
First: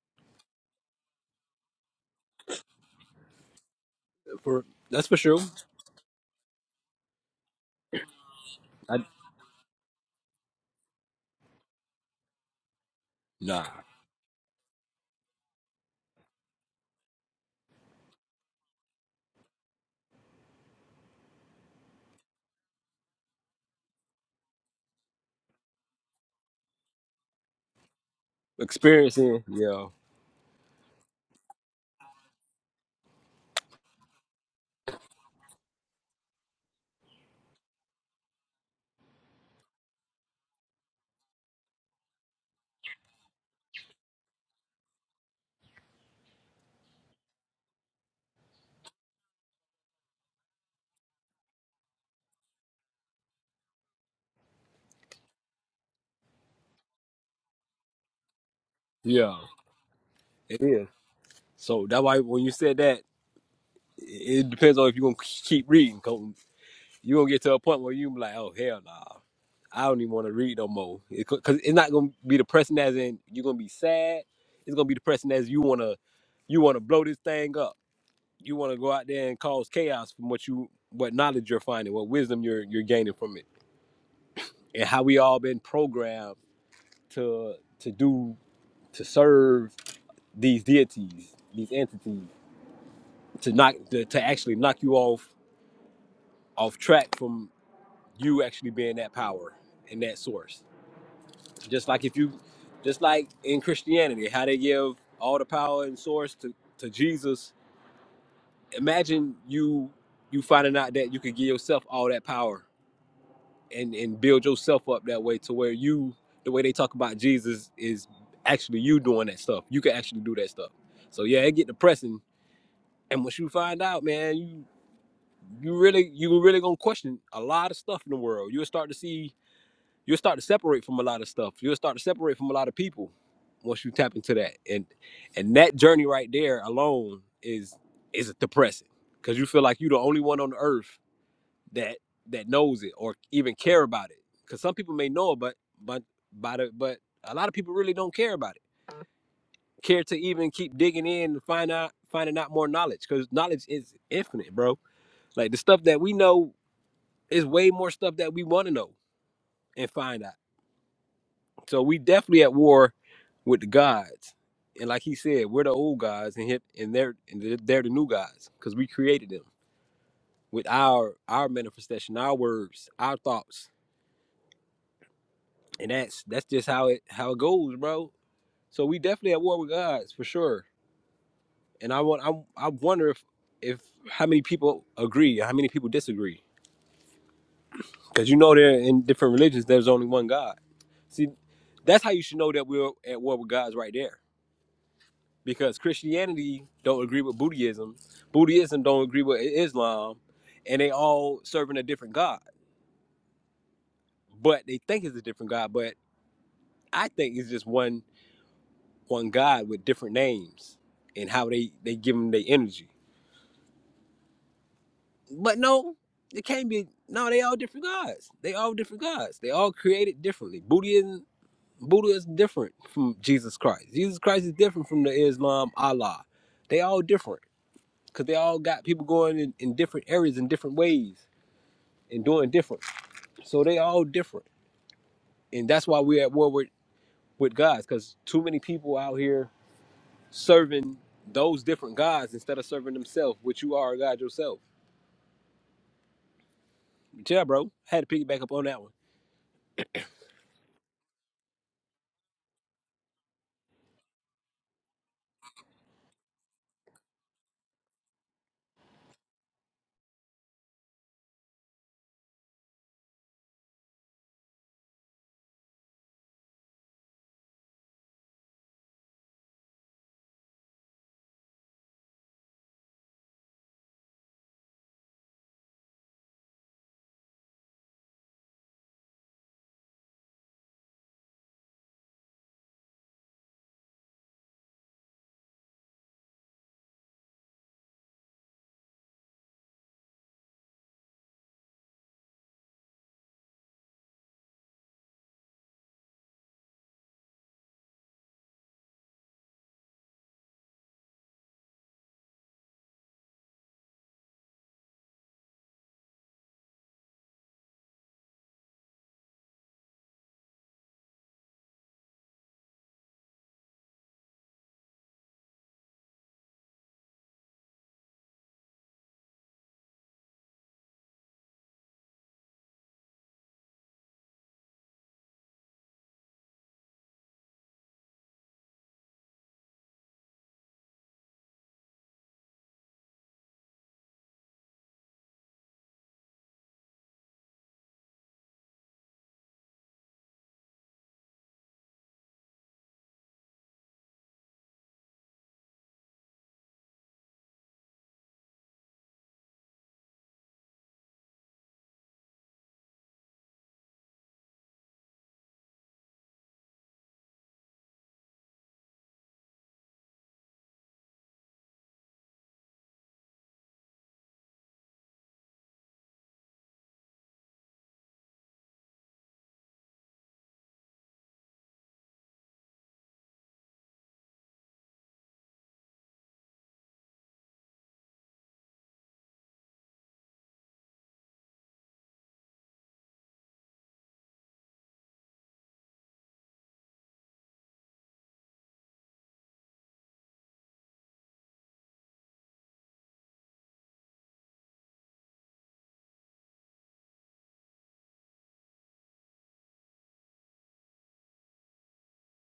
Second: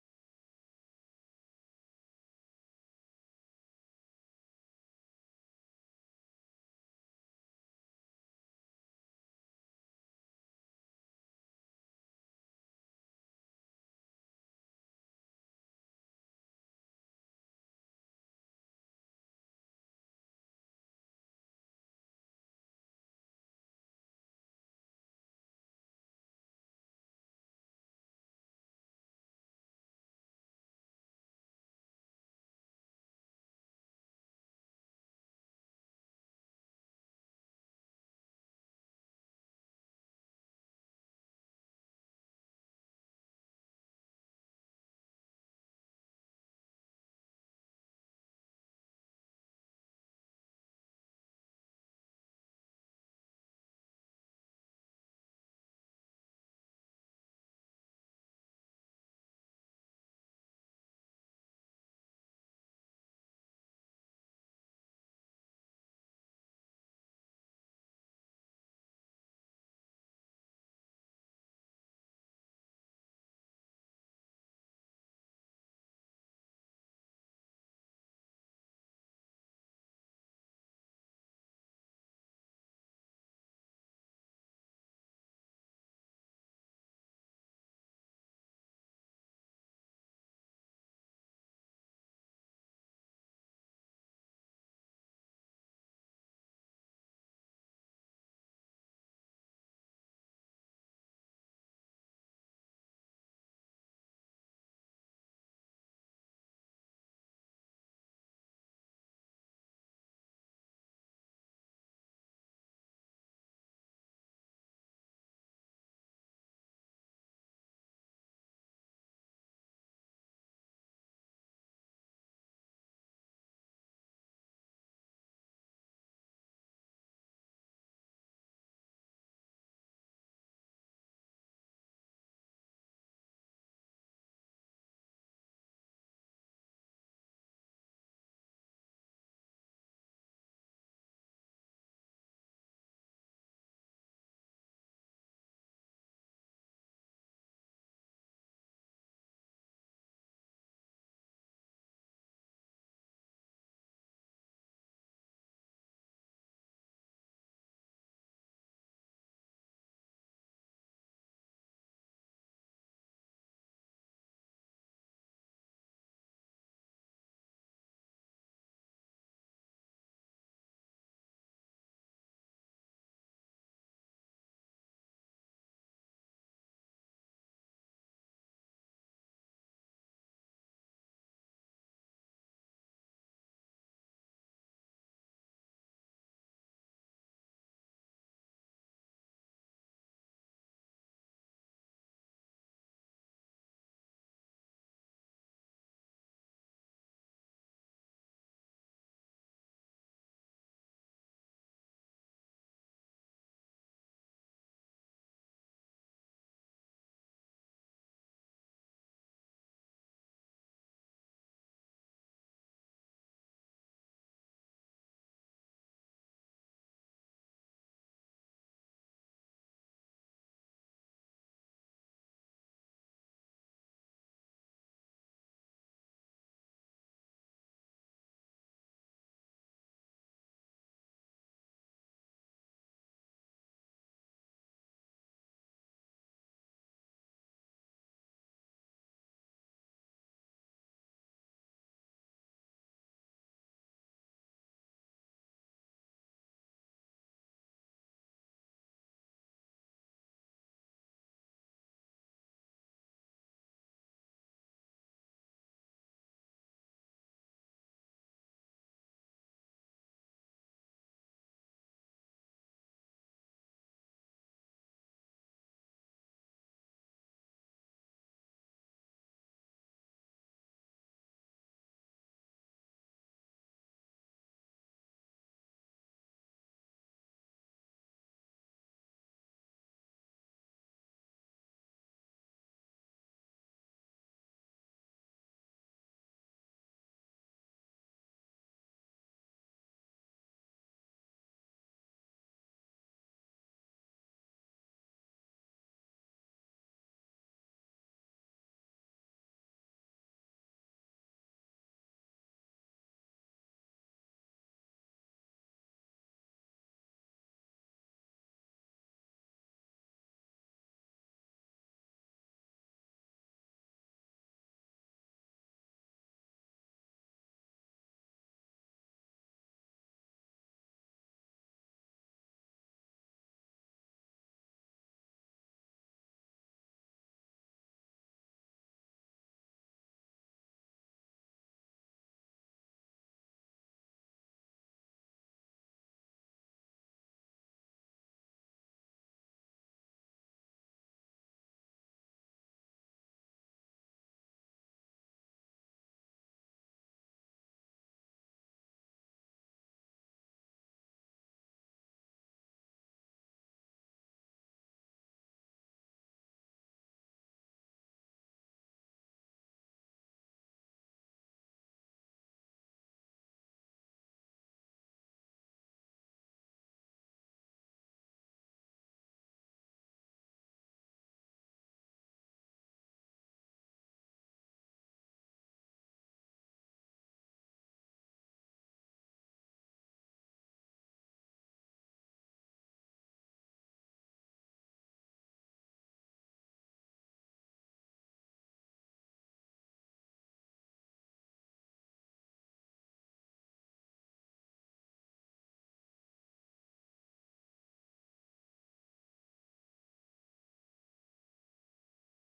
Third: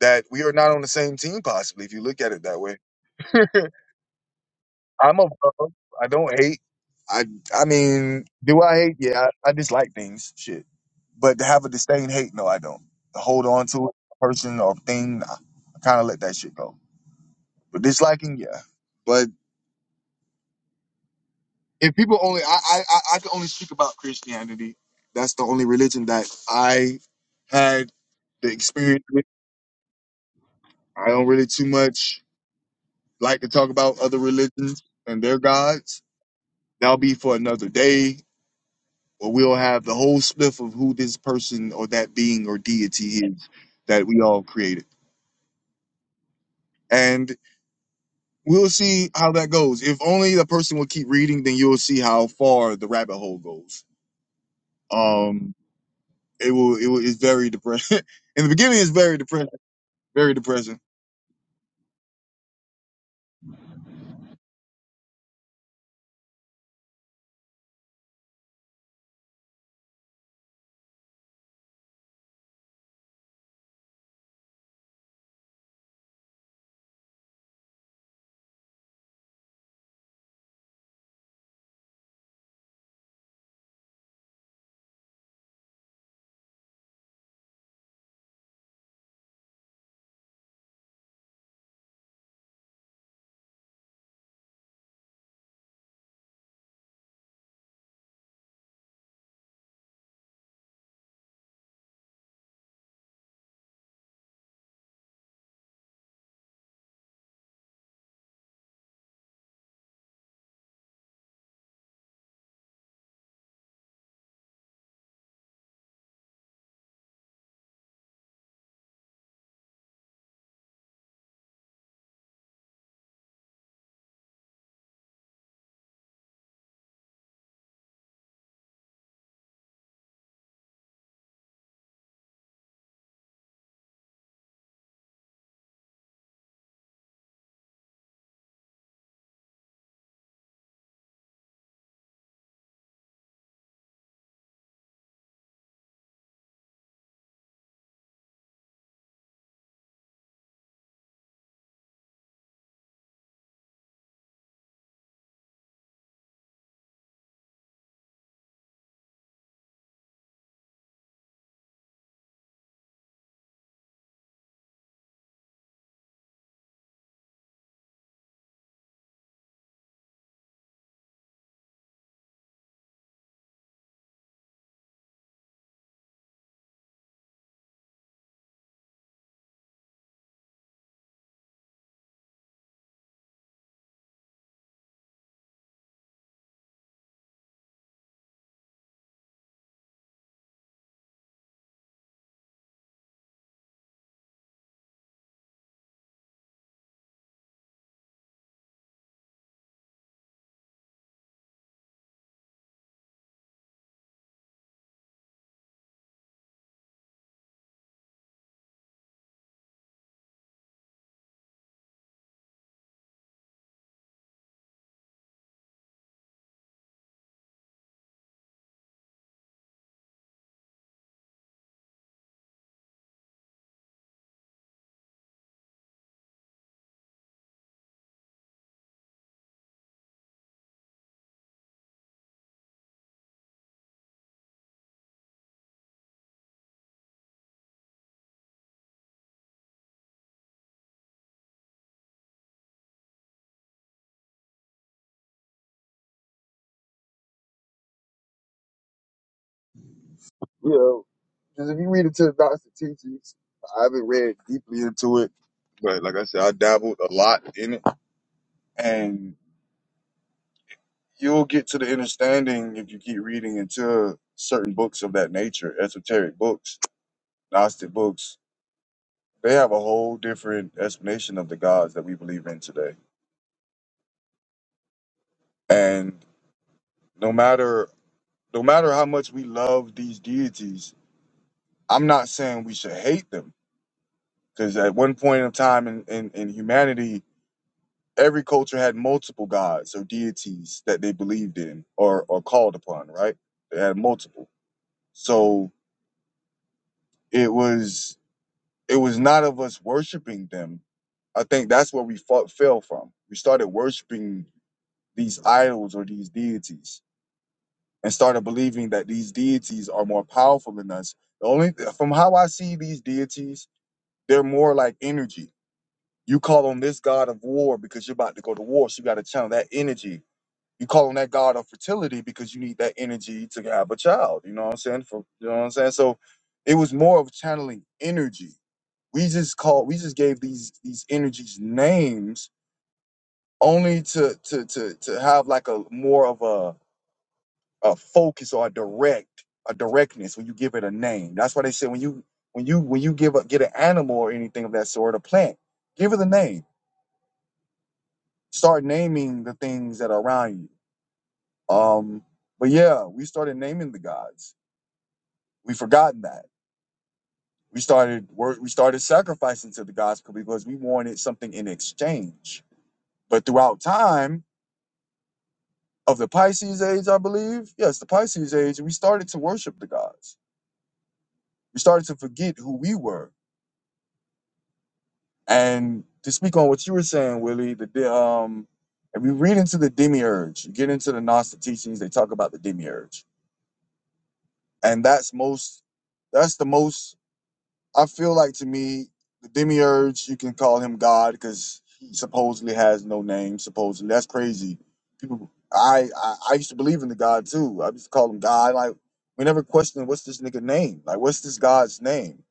S2: that we are not on the same team. Possibly, if you look at it that way.
S1: For that's for
S2: I'm
S1: sure.
S2: above. I don't hate. I I mean, do I hate?
S1: I
S2: Yeah, I, I dislike things. Shit, but to have a disdain, hate, no, I don't. To hold
S1: nah
S2: on to a person or thing, nah, I kind of let that shit go. But disliking, yeah. but. if people only I, I I I can only speak about Christianity. That's the only religion that I had the experience with.
S1: experiencing. Yeah,
S2: I don't really too much like to talk about other religions and their gods. That'll be for another day, or we'll have the whole spliff of who this person or that being or deity is that we all created. And we'll see how that goes. If only the person will keep reading, then you'll see how far the rabbit hole goes. Um It will. It will. It's very depressing. In the beginning, it's very
S1: yeah.
S2: depressing. Very
S1: It
S2: depressing.
S1: is. So that's why when you said that, it it depends on if you gonna keep reading. Cause you gonna get to a point where you be like, oh hell nah. I don't even want to read no more. It, Cause it's not gonna be depressing as in you're gonna be sad. It's gonna be depressing as you wanna you wanna blow this thing up. you want to go out there and cause chaos from what you what knowledge you're finding what wisdom you're you're gaining from it and how we all been programmed to to do to serve these deities these entities to knock to, to actually knock you off off track from you actually being that power and that source just like if you just like in christianity how they give all the power and source to to jesus imagine you you finding out that you could give yourself all that power and and build yourself up that way to where you the way they talk about Jesus is actually you doing that stuff. You can actually do that stuff. So yeah, it get depressing. And once you find out, man, you you really you really gonna question a lot of stuff in the world. You'll start to see you'll start to separate from a lot of stuff. You'll start to separate from a lot of people once you tap into that. And and that journey right there alone is is depressing. Cause you feel like you're the only one on the earth that that knows it or even care about it. Because some people may know it, but but by the but a lot of people really don't care about it. Care to even keep digging in and find out finding out more knowledge because knowledge is infinite, bro. Like the stuff that we know is way more stuff that we want to know and find out. So we definitely at war with the gods. And like he said, we're the old gods, and hip, and they're and they're they're the new gods because we created them with our our manifestation, our words, our thoughts and that's that's just how it how it goes, bro. So we definitely at war with gods for sure. And I want I I wonder if if how many people agree, or how many people disagree, because you know there in different religions there's only one God. See, that's how you should know that we're at war with gods right there, because Christianity don't agree with Buddhism, Buddhism don't agree with Islam, and they all serving a different God, but they think it's a different God, but I think it's just one on God with different names and how they they give them their energy. But no, it can't be. No, they all different gods. They all different gods. They all created differently. Buddhism, Buddha is different from Jesus Christ. Jesus Christ is different from the Islam Allah. They all different because they all got people going in, in different areas in different ways and doing different. So they all different, and that's why we're at war with with God because too many people out here serving those different gods instead of serving themselves, which you are a god yourself. But yeah, bro. Had to piggyback up on that one.
S2: You know, because if you read into the Gnostic teachings, I haven't read deeply into it, but like I said, I dabbled a lot in it, and you'll get to the understanding if you keep reading into certain books of that nature, esoteric books, Gnostic books. They have a whole different explanation of the gods that we believe in today, and no matter no matter how much we love these deities, I'm not saying we should hate them Because at one point in time in, in, in humanity, every culture had multiple gods or deities that they believed in or, or called upon, right? They had multiple. So it was it was not of us worshiping them. I think that's where we fought, fell from. We started worshiping these idols or these deities and started believing that these deities are more powerful than us. The only from how I see these deities, they're more like energy You call on this God of war because you're about to go to war, so you got to channel that energy. You call on that God of fertility because you need that energy to have a child. You know what I'm saying? For you know what I'm saying. So it was more of channeling energy. We just called. We just gave these these energies names only to to to to have like a more of a a focus or a direct a directness when you give it a name. That's why they say when you when you when you give a get an animal or anything of that sort, a plant, give it a name start naming the things that are around you. Um, but yeah, we started naming the gods. We forgotten that. We started wor- we started sacrificing to the gods because we wanted something in exchange. But throughout time of the Pisces age, I believe, yes, the Pisces age, we started to worship the gods. We started to forget who we were. And to speak on what you were saying, Willie, the de- um, if we read into the demiurge, you get into the Gnostic teachings, they talk about the demiurge and that's most that's the most i feel like to me the demiurge you can call him god because he supposedly has no name supposedly that's crazy people I, I i used to believe in the god too i used to call him god like we never questioned what's this nigga name like what's this god's name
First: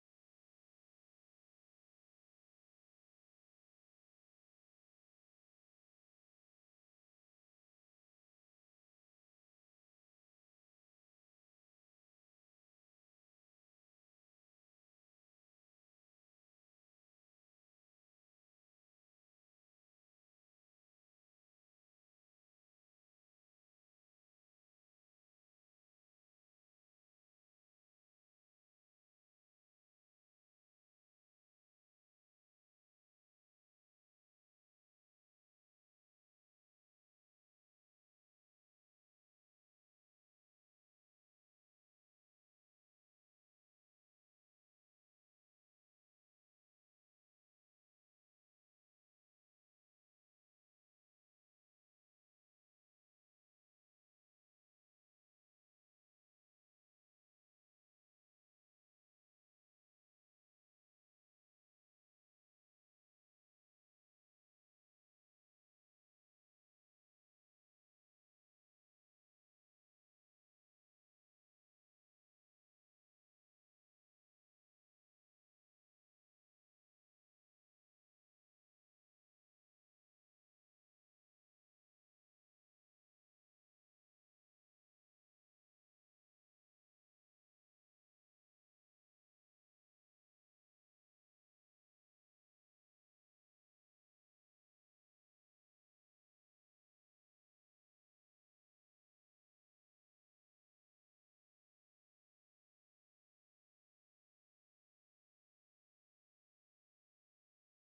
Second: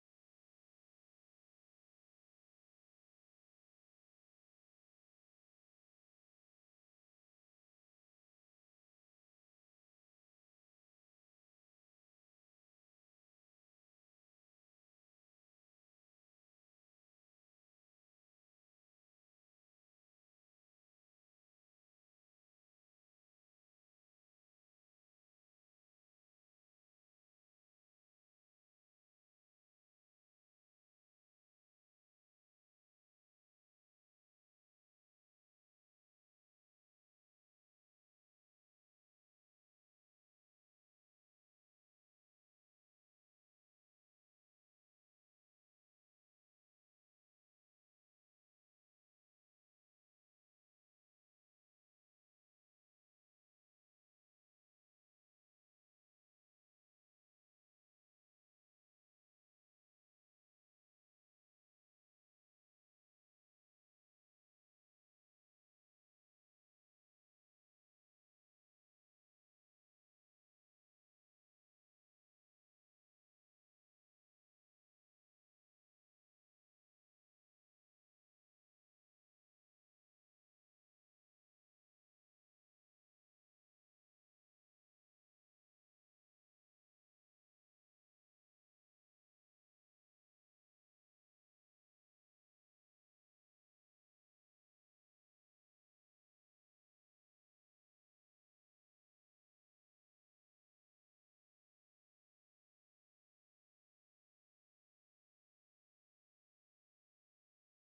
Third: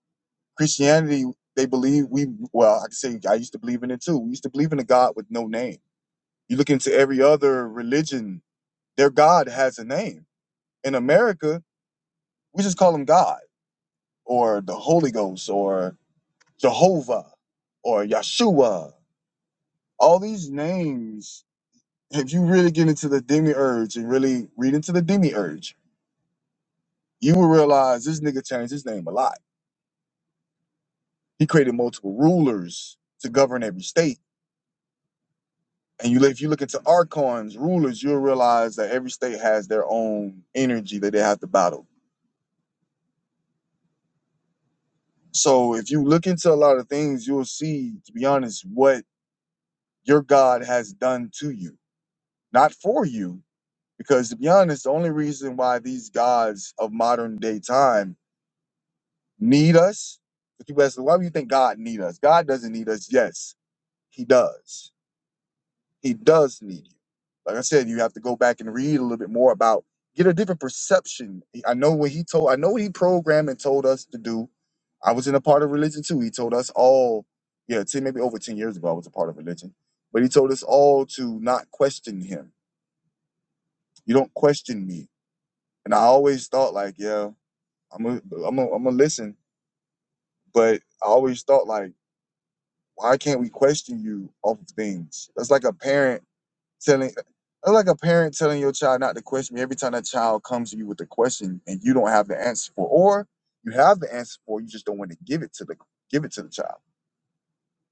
S2: christianity they believe we well i can say i used to believe in it too we used to believe in a god with no name you look into every other religion their god has a name in america we just call him god or the Holy Ghost or Jehovah or Yeshua. All these names, if you really get into the demiurge and really read into the demiurge, you will realize this nigga changed his name a lot. He created multiple rulers to govern every state. And you, if you look into archons, rulers, you'll realize that every state has their own energy that they have to battle. So if you look into a lot of things, you'll see, to be honest, what your God has done to you, not for you, Because to be honest, the only reason why these gods of modern day time need us, because people ask, why do you think God need us? God doesn't need us. Yes, he does. He does need you. Like I said, you have to go back and read a little bit more about, get a different perception. I know what he told, I know what he programmed and told us to do. I was in a part of religion too. He told us all, yeah, 10, maybe over 10 years ago, I was a part of religion. But he told us all to not question him. You don't question me. And I always thought like, yeah, I'm a, I'm a, I'm gonna listen. But I always thought like, why can't we question you off of things? That's like a parent telling, that's like a parent telling your child not to question me every time that child comes to you with a question and you don't have the answer for, or you have the answer for, you just don't want to give it to the give it to the child.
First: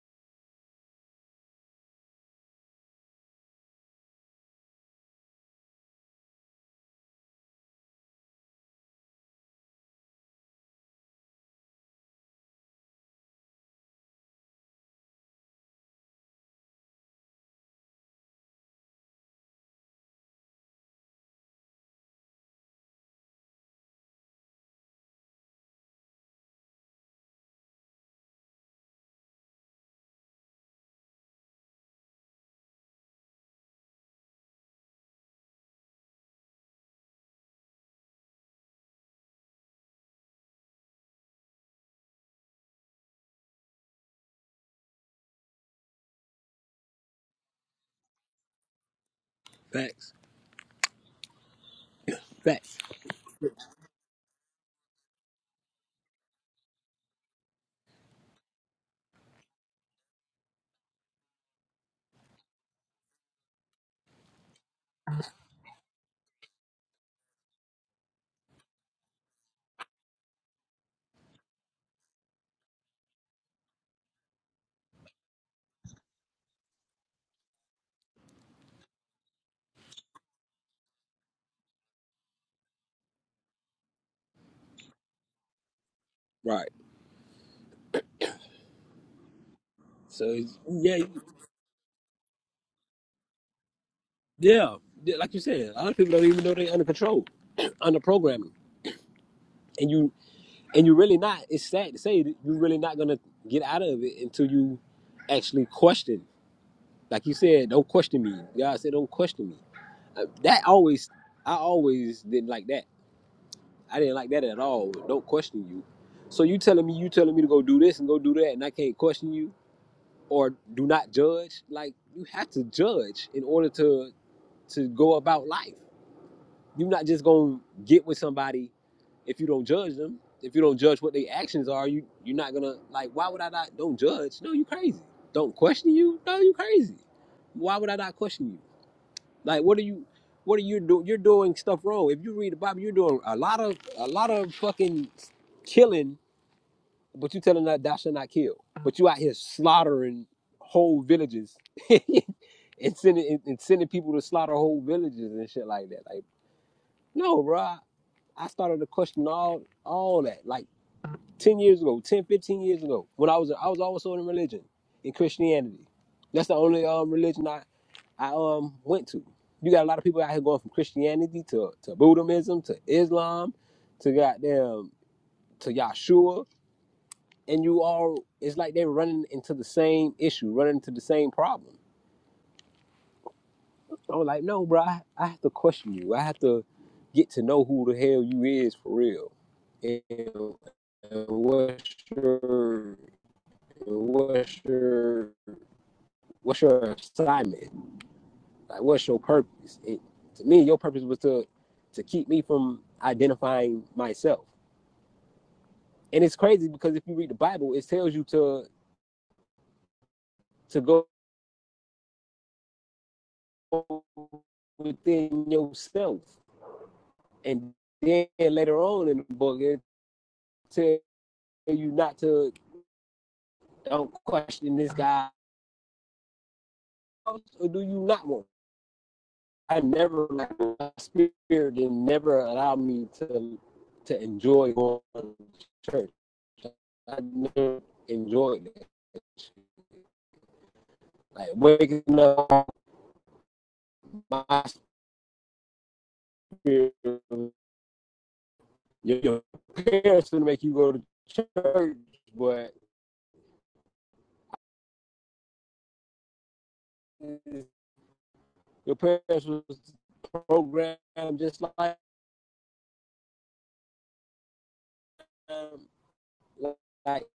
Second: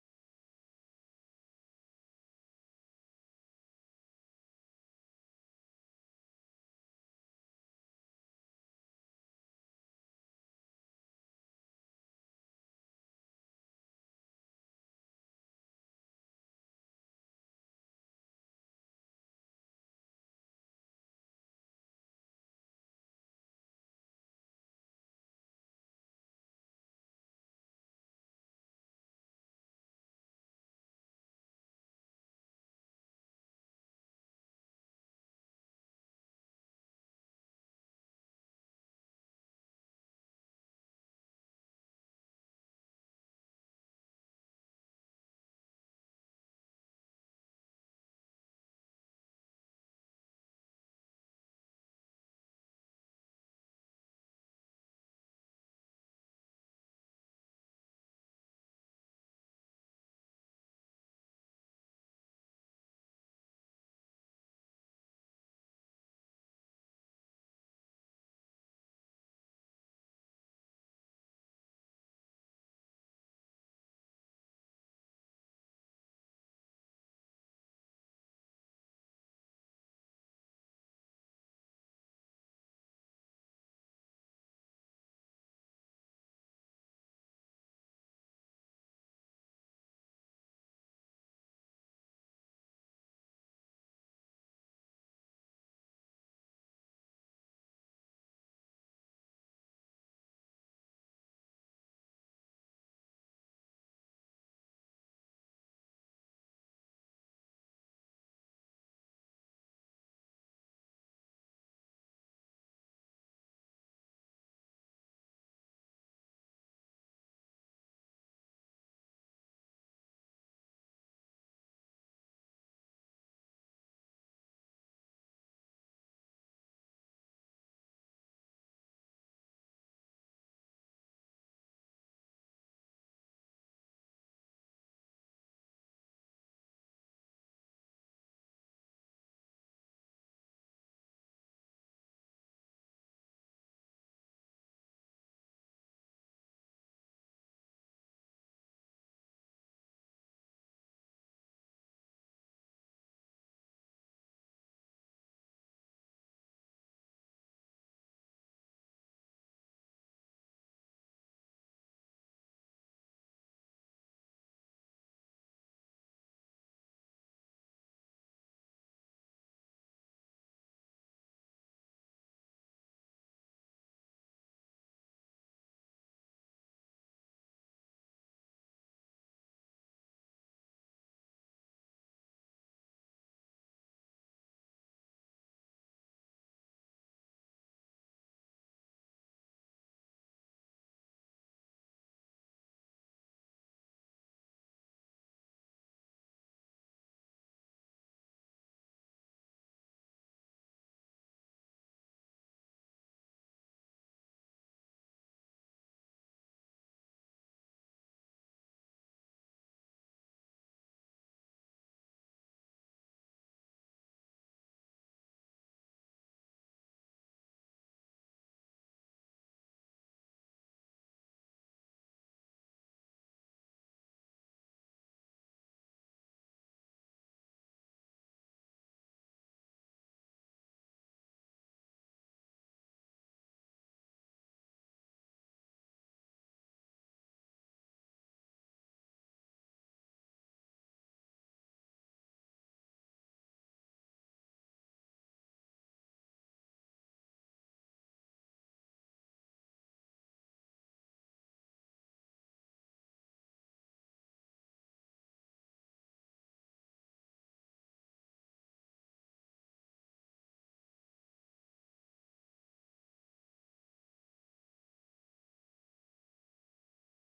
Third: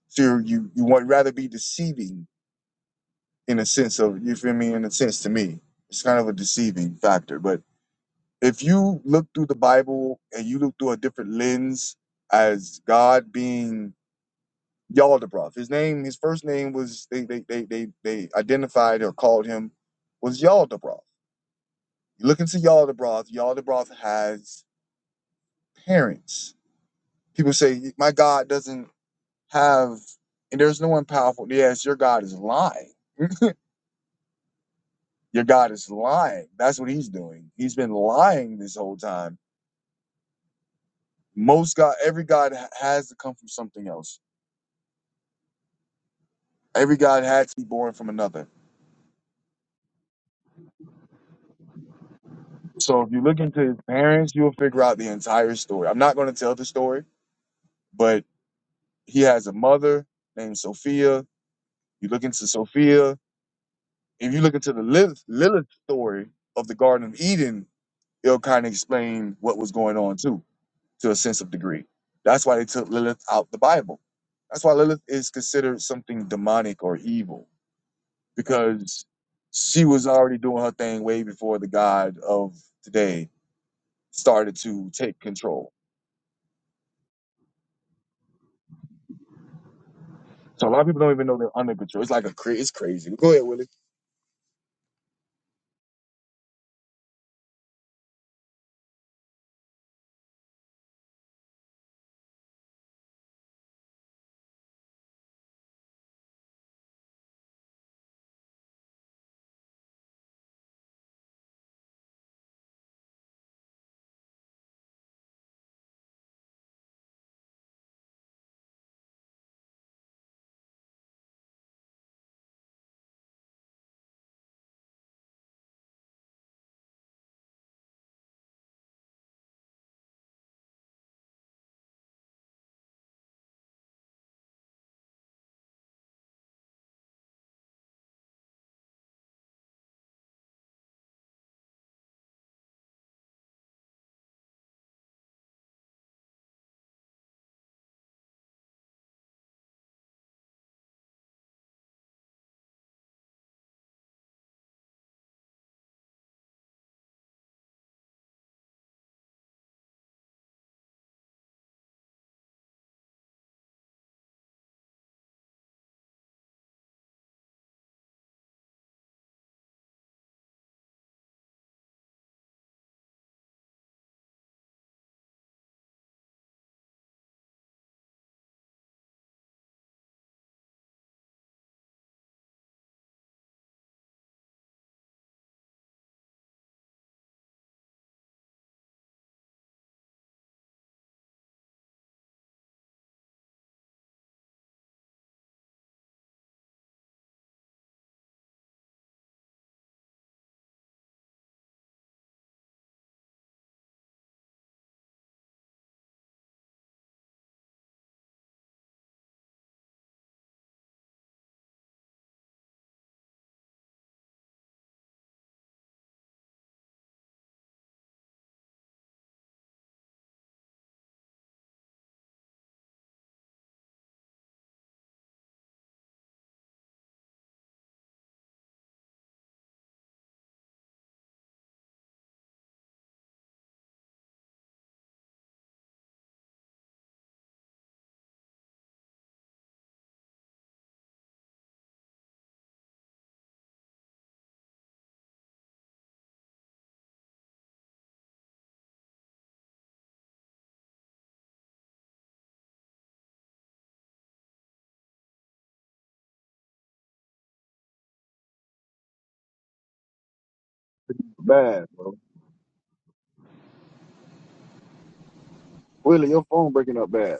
S2: So you're- you you want rather be deceiving in a sense of you feel me in a sense to me. It's kind of a deceiving factor, but if you look through the Bible and you look through a different lens as God being Yaldabaoth. His name, his first name was they they they they, they identified or called him was Yaldabaoth. You look into Yaldabaoth. Yaldabaoth has parents. People say my God doesn't have, and there's no one powerful. Yes, your God is lying. Your God is lying. That's what he's doing. He's been lying this whole time. Most God, every God ha- has to come from something else. Every God had to be born from another.
S1: Facts. Facts.
S2: So if you look into his parents, you'll figure out the entire story. I'm not going to tell the story but he has a mother named Sophia. You look into Sophia. If you look into the Lilith, Lilith story of the Garden of Eden, it'll kind of explain what was going on too, to a sense of degree. That's why they took Lilith out the Bible. That's why Lilith is considered something demonic or evil because she was already doing her thing way before the God of today started to take control.
S1: Right. So it's-
S2: So a lot of
S1: yeah,
S2: people don't even know they're under control. It's like a cra- it's crazy. Go ahead, Willie.
S1: yeah. Yeah, Like you said, a lot of people don't even know they're under control, under programming. And you and you really not, it's sad to say that you're really not gonna get out of it until you actually question. Like you said, don't question me. God said don't question me. Uh, That always I always didn't like that I didn't like that at all. Don't question you. So you telling me you telling me to go do this and go do that, and I can't question you or do not judge. Like you have to judge in order to to go about life. You're not just gonna get with somebody if you don't judge them. If you don't judge what their actions are, you you're not gonna like. Why would I not? Don't judge. No, you crazy. Don't question you. No, you crazy. Why would I not question you? Like, what are you, what are you doing? You're doing stuff wrong. If you read the Bible, you're doing a lot of, a lot of fucking killing, but you telling that thou shalt not kill. But you out here slaughtering whole villages and sending and, and sending people to slaughter whole villages and shit like that. Like, no, bro. I, I started to question all all that. Like. 10 years ago, 10, 15 years ago, when I was I was also in religion, in Christianity. That's the only um, religion I, I um went to. You got a lot of people out here going from Christianity to, to Buddhism to Islam to goddamn to Yahshua. And you all, it's like they're running into the same issue, running into the same problem. I was like, no, bro, I, I have to question you. I have to get to know who the hell you is for real. And, and what's your what's your what's your assignment? Like what's your purpose? It, to me, your purpose was to to keep me from identifying myself. And it's crazy because if you read the Bible, it tells you to to go within yourself. And then later on in the book, it tells you not to don't question this guy. Or do you not want I never like, my spirit didn't never allow me to to enjoy going to church. I never enjoyed it. Like waking up, my spirit. Your, your parents would make you go to church, but your parents was programmed just
S2: Bad,
S1: like
S2: bro.
S1: um,
S2: Willie, your phone breaking up
S1: like
S2: bad.